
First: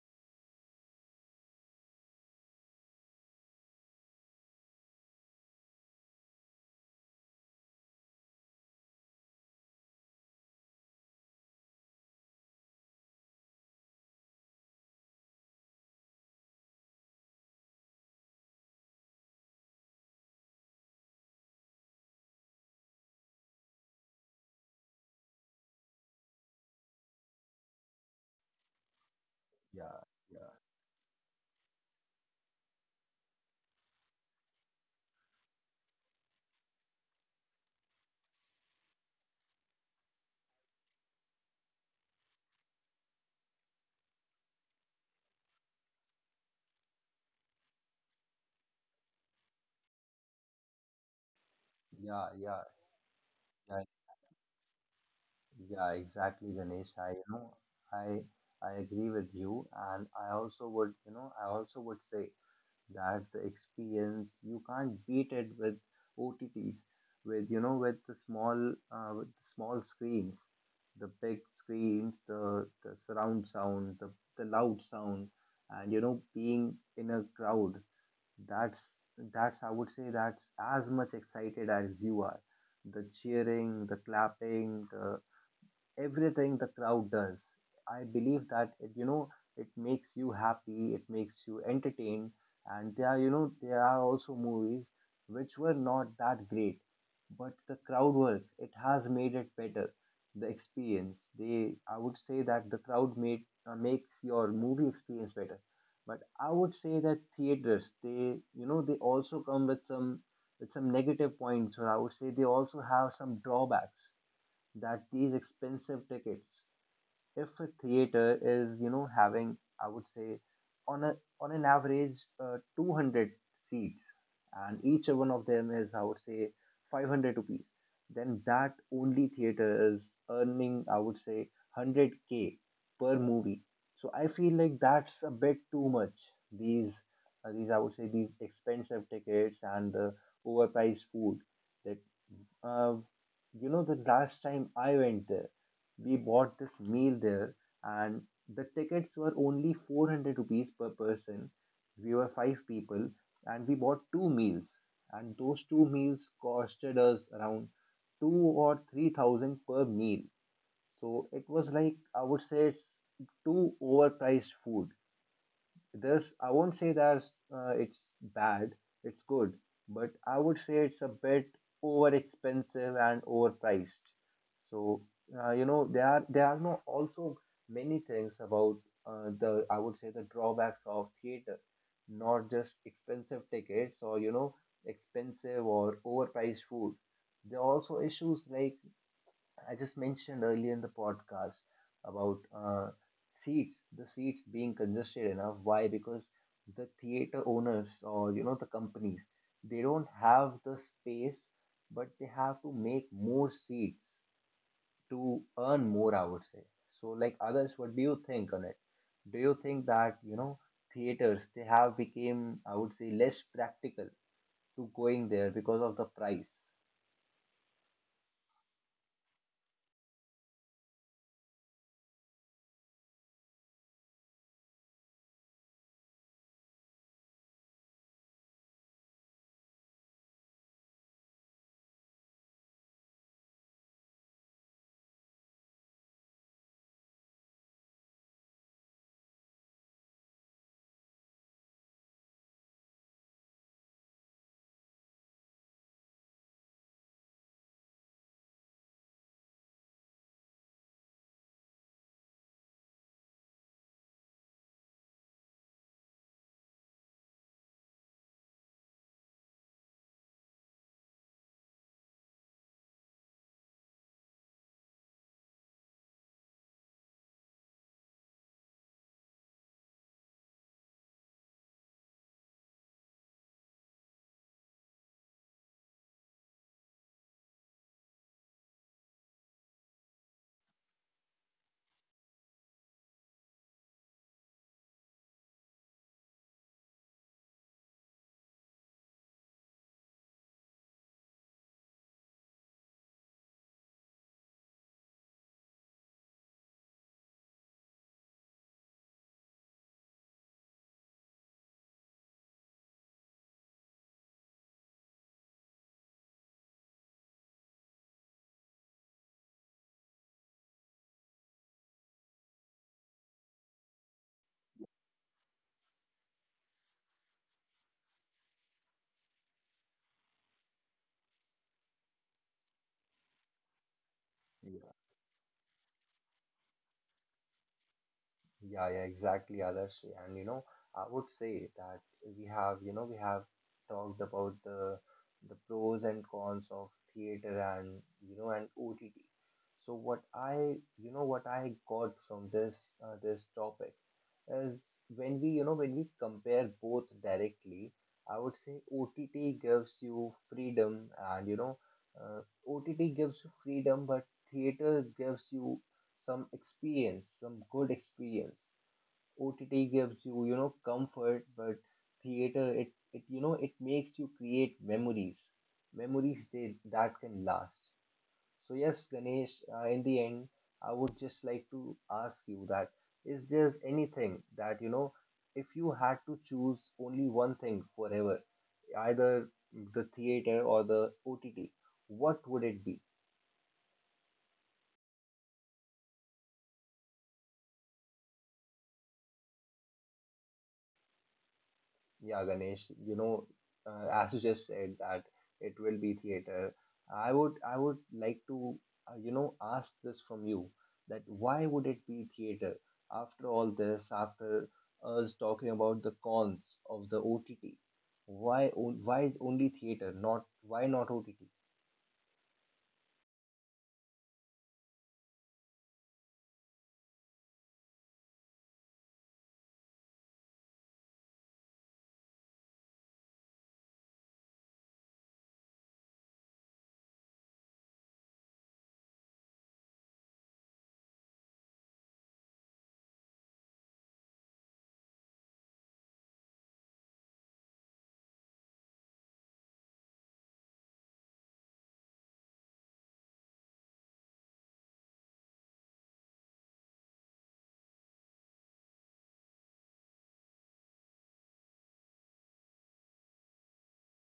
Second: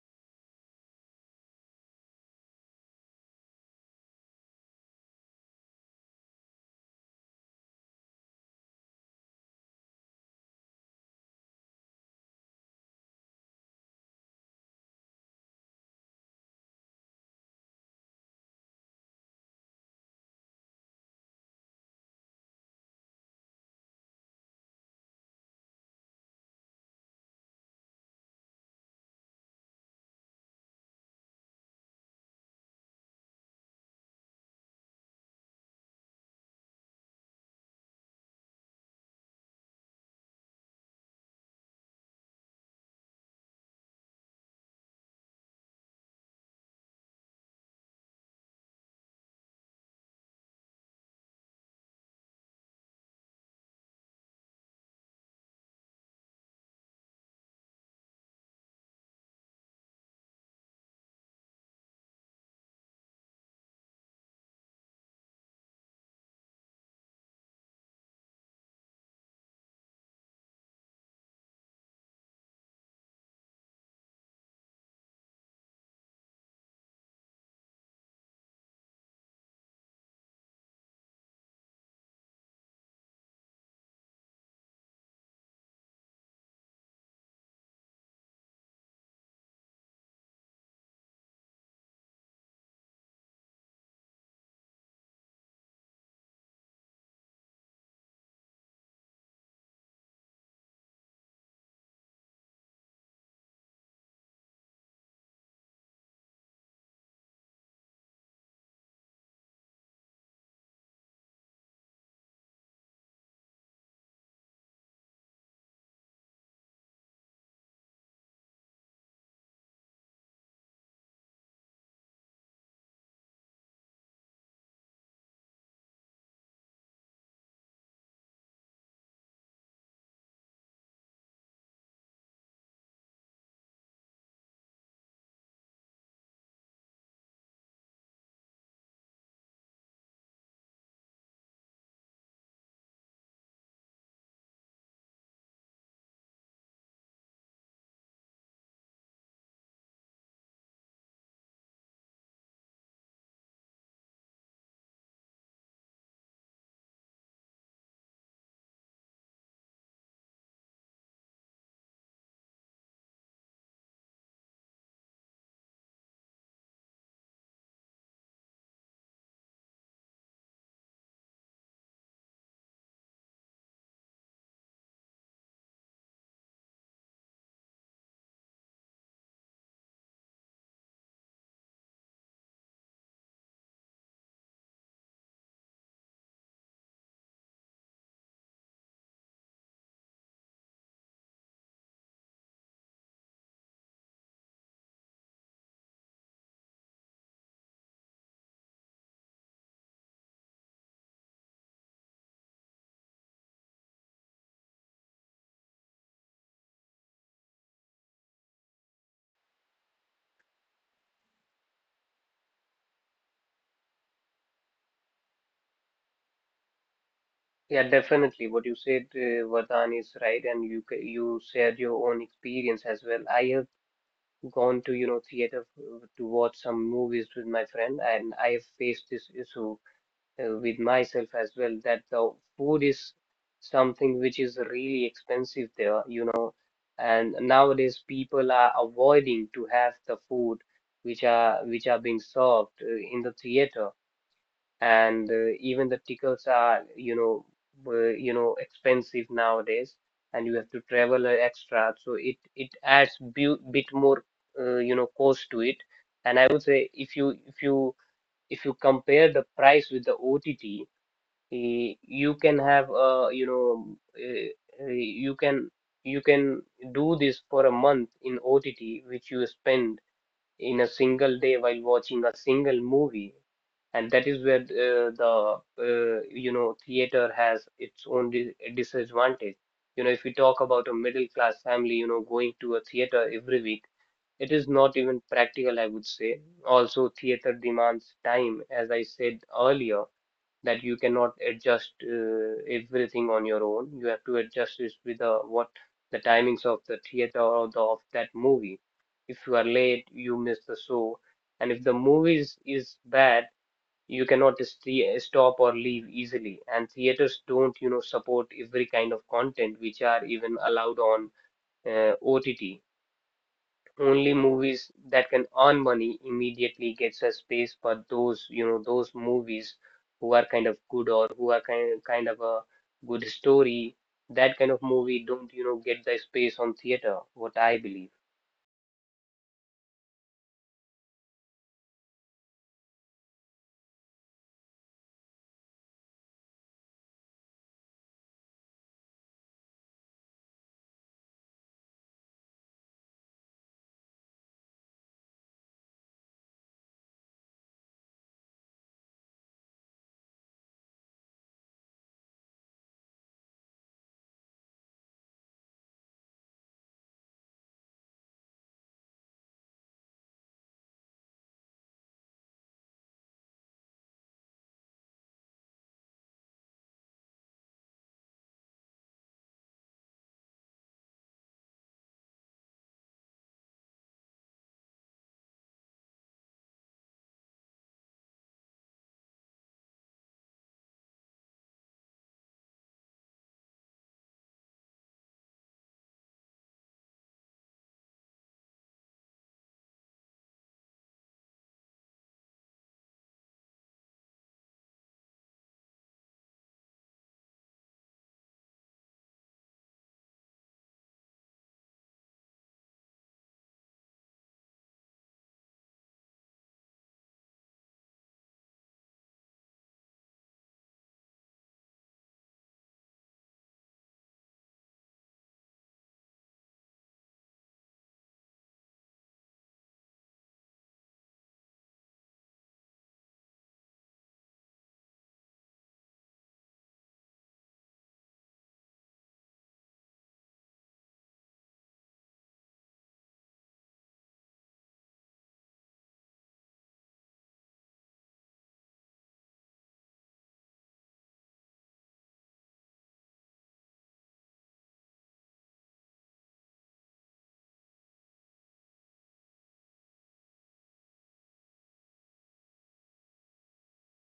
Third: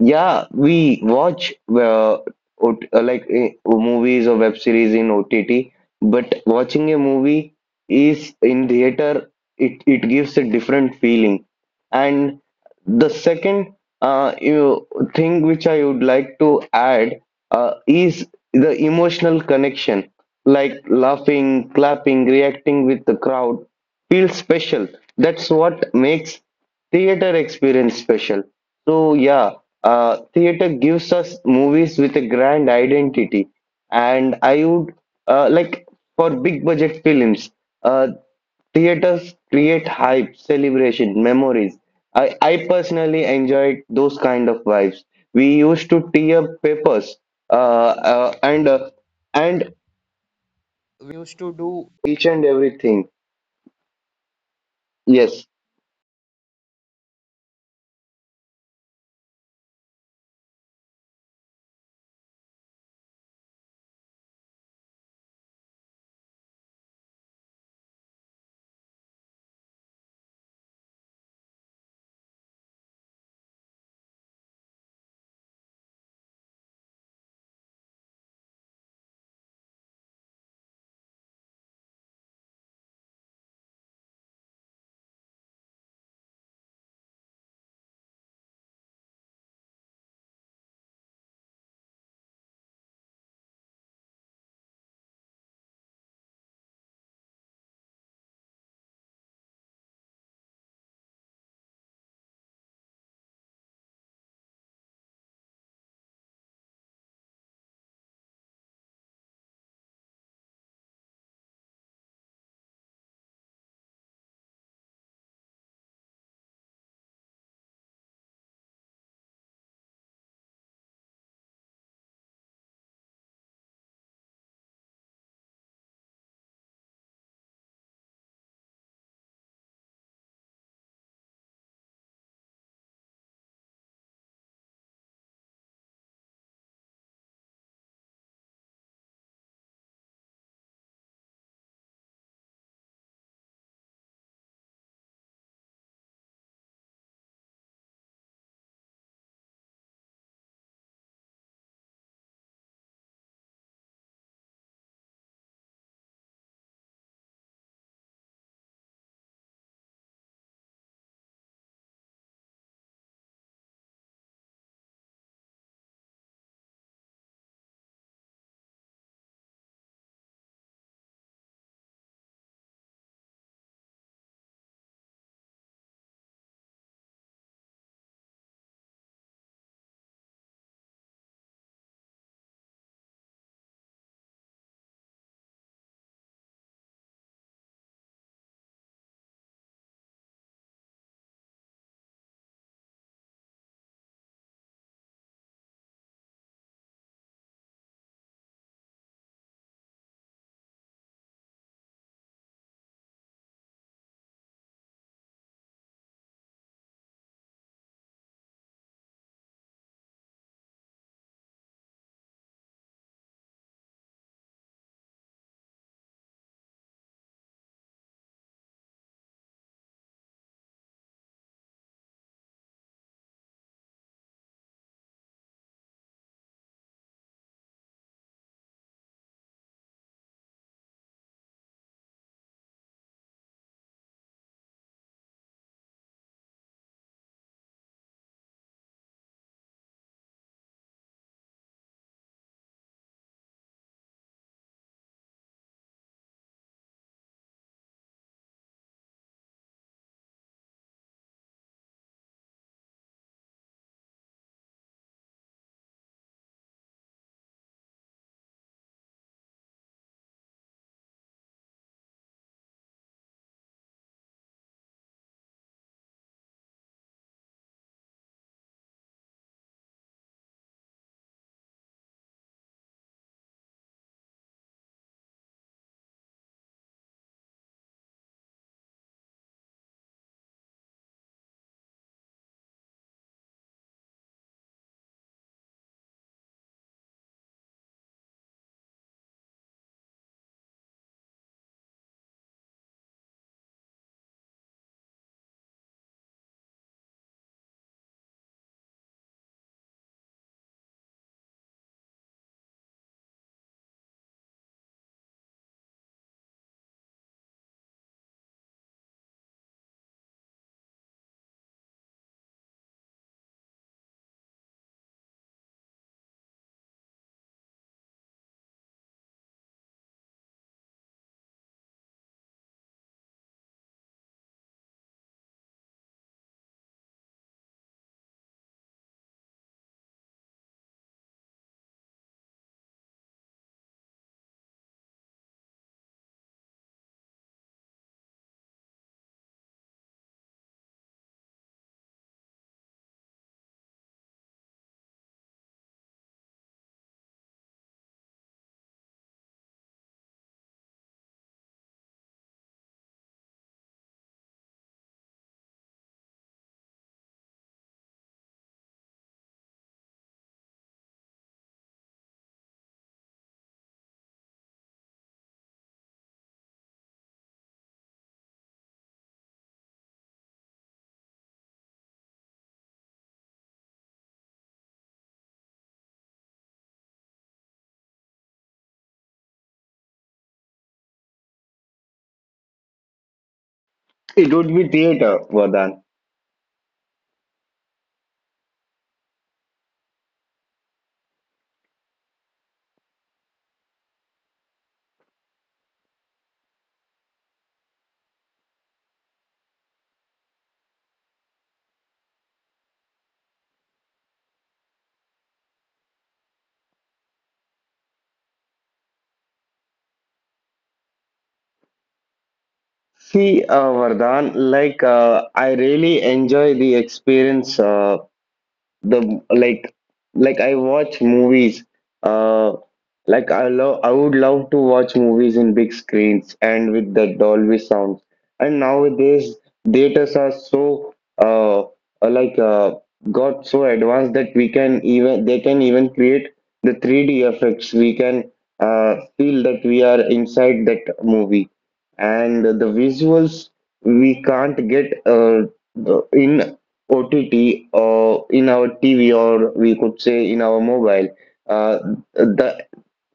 Speaker 3: Yeah, we watch movies or web series in OTT, but watching a movie is in theater, it gives a different feeling. And the second you thing which I would like to add is the emotional connection, like laughing, clapping, reacting with the crowd feels special. That's what makes theater experience special. So yeah,
Speaker 1: Yeah, yeah,
Speaker 3: theater gives us movies with a grand identity, and I would, uh, like for big budget films, uh, theaters create hype, celebration, memories. I personally enjoyed those kind of vibes. We used to tear up papers uh, uh, and uh, and
Speaker 1: yeah, yeah,
Speaker 3: each and
Speaker 1: yeah,
Speaker 3: everything.
Speaker 1: yeah, exactly,
Speaker 3: Yes,
Speaker 1: Ganesh. You know, I, I agree with you, and I also would, you know, I also would say that the experience you can't beat it with O T T's, with you know, with the small screens, the big screens, the surround sound, the loud sound, and you know, being in a crowd. That's that's I would say that's as much excited as you are. The cheering, the clapping, the everything the crowd does. I believe that it, you know it makes you happy, it makes you entertained, and there are you know there are also movies which were not that great, but the crowd work it has made it better. The experience they I would say that the crowd made makes your movie experience better. But I would say that theaters they you know they also come with some negative points, or I would say they also have some drawbacks. That these expensive tickets, if a theater is you know having I would say on a on an average 200 seats and each one of them is I would say 500 rupees, then that only theater is earning I would say 100K per movie. So I feel like that's a bit too much. These these I would say these expensive tickets and overpriced food. That uh, you know, the last time I went there, we bought this meal there, and the tickets were only 400 rupees per person. We were 5 people, and we bought two meals, and those two meals costed us around two or three thousand per meal. So it was like I would say it's too overpriced food. This I won't say that it's bad. It's good, but I would say it's a bit over expensive and overpriced. So you know there are no also many things about the I would say the drawbacks of theater, not just expensive tickets or you know expensive or overpriced food. There are also issues like I just mentioned earlier in the podcast about seats, the seats being congested enough. Why? Because the theater owners or you know the companies, they don't have the space, but they have to make more seats to earn more. I would say. So, like others, what do you think on it? Do you think that you know theaters they have became I would say less practical to going there because of the price?
Speaker 2: Yeah, definitely. What you said, Vardhan, is right, and you shared your own experience as well. I have gone to, you know, theater to watch some movies with my friend, and I have faced this issue with myself as well, that the food is something which is really expensive there, you know, and nowadays people are avoiding to have the food which are, which are being served in the theater. And even the tickets are, you know, expensive nowadays, and you have to travel extra, so it adds bit more you know, cost to it. And I would say if you if you if you compare the price with the OTT, you can have eh, you can you can do this for a month in OTT which you spend in a single day while watching a single movie. And that is where the you know, theater has its own di disadvantage. You know, if we talk about a middle class family, you know, going to a theater every week, it is not even practical, I would say. Also theater demands time, as I said earlier, that you cannot adjust everything on your own. You have to adjust it with the what the timings of the theater or the of that movie. If you are late, you miss the show, and if the is bad, you cannot st stop or leave easily. And theaters don't, you know, support every kind of content which are even allowed on OTT. Only movies that can earn money immediately gets a space, for those, you know, those movies who are kind of good or who are kind of a good story. That kind of movie don't, you know, get the space on theater, what I believe.
Speaker 1: Yeah, yeah, exactly, Adarshi. And you know, I would say that we have, you know, we have talked about the pros and cons of theater and you know and OTT. So what I, you know, what I got from this this topic is when we, you know, when we compare both directly, I would say OTT gives you freedom and uh, OTT gives you freedom, but theater gives you some experience, some good experience. OTT gives you, you know, comfort, but theater, you know, it makes you create memories, that can last. So yes, Ganesh, in the end, I would just like to ask you that is there anything that, you know, if you had to choose only one thing forever, either the theater or the OTT, what would it be?
Speaker 3: it would be theater, Vardhan.
Speaker 1: Yeah, Ganesh, you know, as you just said that it will be theater. I would like to you know ask this from you that why would it be theater after all this, after us talking about the cons of the OTT? Why only theater? Not why not OTT?
Speaker 3: See, Vardhan, I really enjoy the experience, the like I watch movies. Uh, like, I would love to watch movies in big screens and with the Dolby sounds. And nowadays theaters are so uh uh, like uh got so advanced that we can even they can even create the 3D effects. We can feel that we are inside that movie, and the visuals we can't get in OTT or in our TV, or we could say in our mobile. Uh, the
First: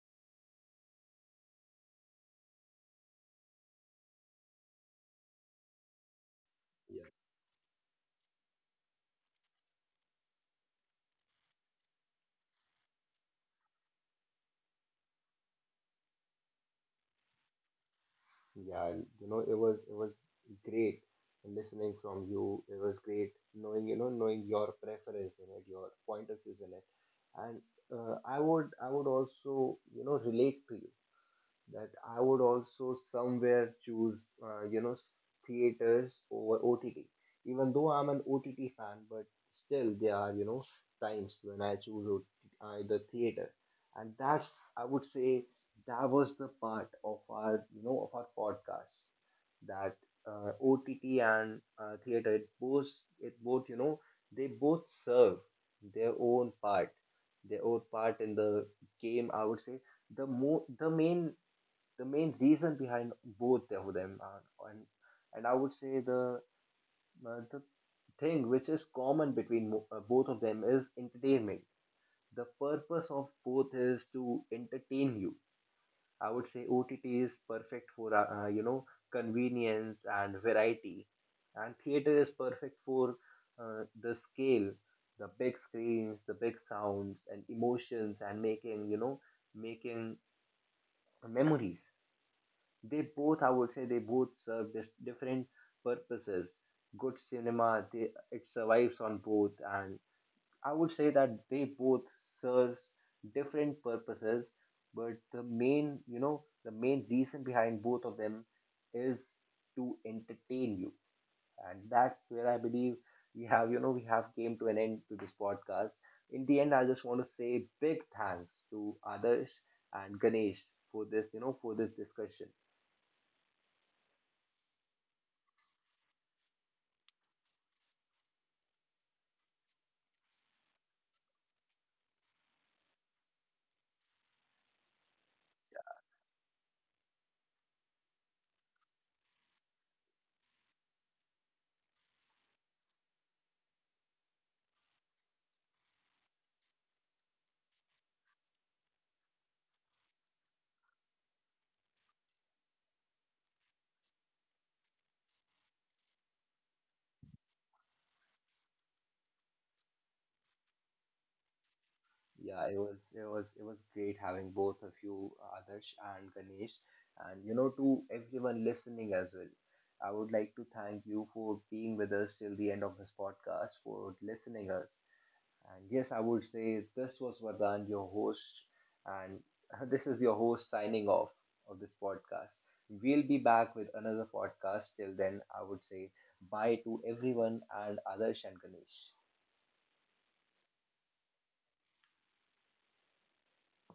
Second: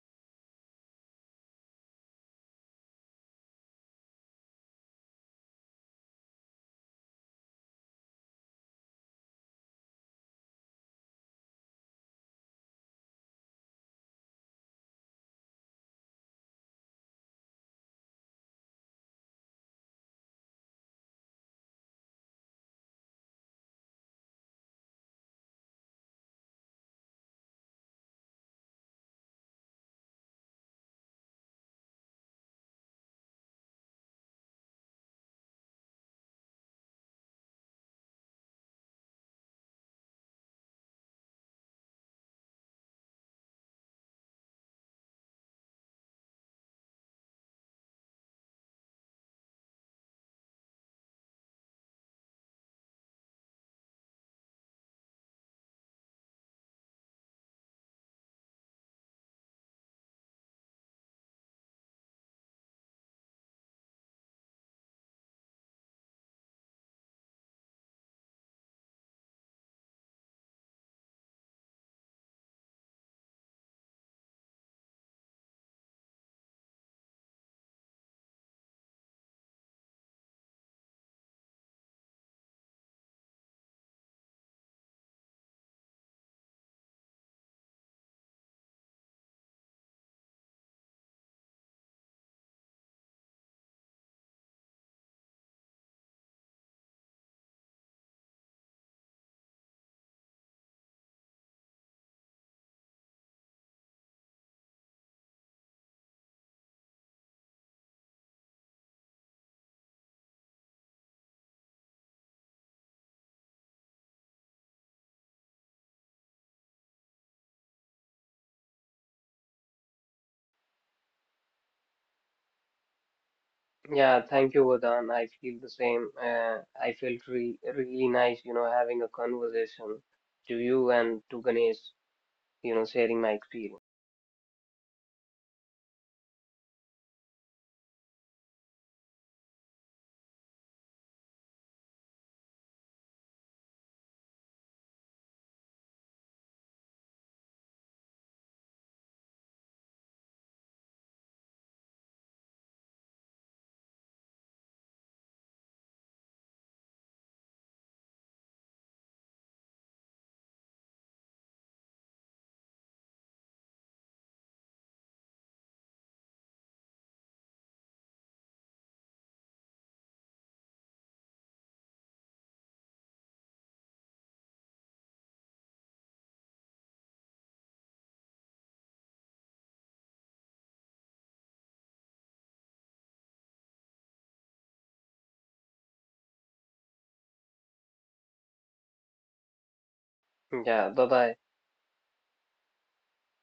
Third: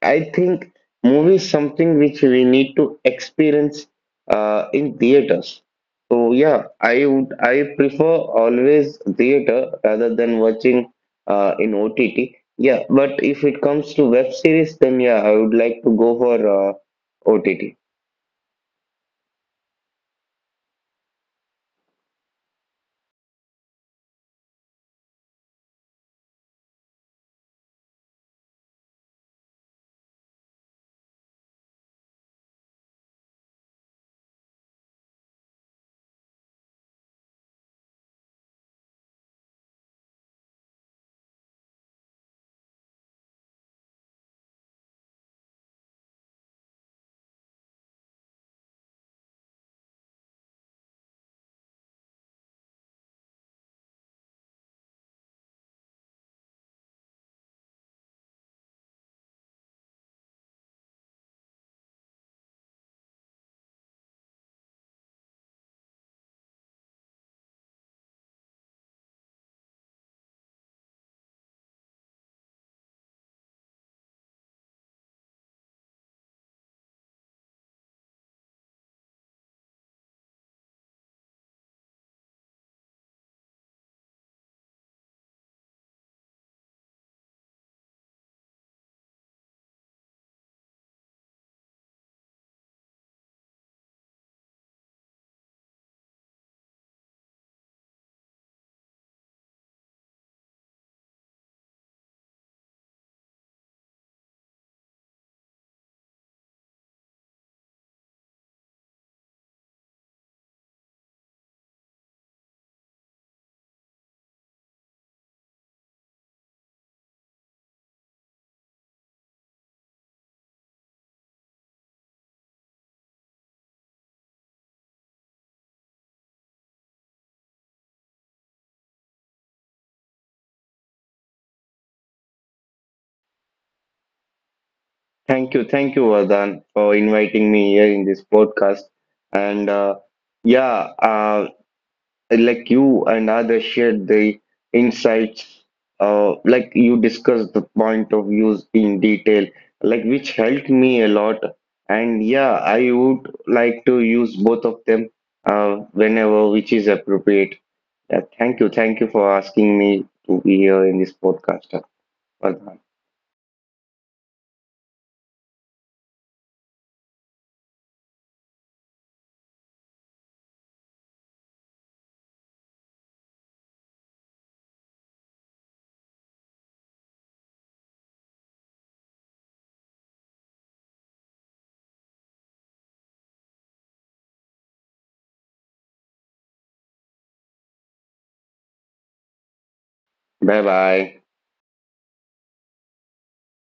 Speaker 3: I think movie is something which we need to experience in theaters. So yeah, I prefer always theater rather than watching in OTT. Yeah, but if it comes to web series, then yeah, I would like to go for OTT.
Speaker 1: Yeah, you know, it was great listening from you. It was great knowing, you know, knowing your preference in it, your point of views in it. And I would also, you know, relate to you that I would also somewhere choose, you know, theaters over OTT. Even though I'm an OTT fan, but still there are, you know, times when I choose OTT, the theater, and that's I would say that was the part of our, you know, of our podcast that OTT and theater it both you know they both serve their own part, their own part in the game. I would say the main, the main reason behind both of them are, and and I would say the uh, the thing which is common between both of them is entertainment. The purpose of both is to entertain you. I would say OTT is perfect for you know convenience and variety, and theater is perfect for the scale, the big screens, the big sounds, and emotions, and making you know making memories. They both, I would say, they both serve different purposes. Good cinema, it survives on both, and I would say that they both serve different purposes. But the main, you know, the main reason behind both of them is to entertain you, and that's where I believe we have, you know, we have came to an end to this podcast. In the end, I just want to say big thanks to Adarsh and Ganesh for this, you know, for this discussion.
Speaker 2: Yeah, thank you, Vadan. I feel the same. I felt re really nice, you know, having a conversation to you and to Ganesh, you know, sharing my experience.
Speaker 3: Thank you, Vardhan, for inviting me here in this podcast. And yeah, uh, you and others shared the insights, you discussed the point of views in detail, like which helped me a lot. And yeah, I would like to use both of them whenever which is appropriate. Yeah, thank you for asking me to be here in this podcast,
Speaker 1: Yeah,
Speaker 3: Vardhan.
Speaker 1: it was great having both of you, Adarsh and Ganesh, and you know to everyone listening as well. I would like to thank you for being with us till the end of this podcast, for listening us. And yes, I would say this was Vardhan, your host, and this is your host signing off of this podcast. We'll be back with another podcast. Till then, I would say bye to everyone and Adarsh and Ganesh.
Speaker 3: Bye
Speaker 2: Yeah, bye
Speaker 3: bye.
Speaker 2: bye.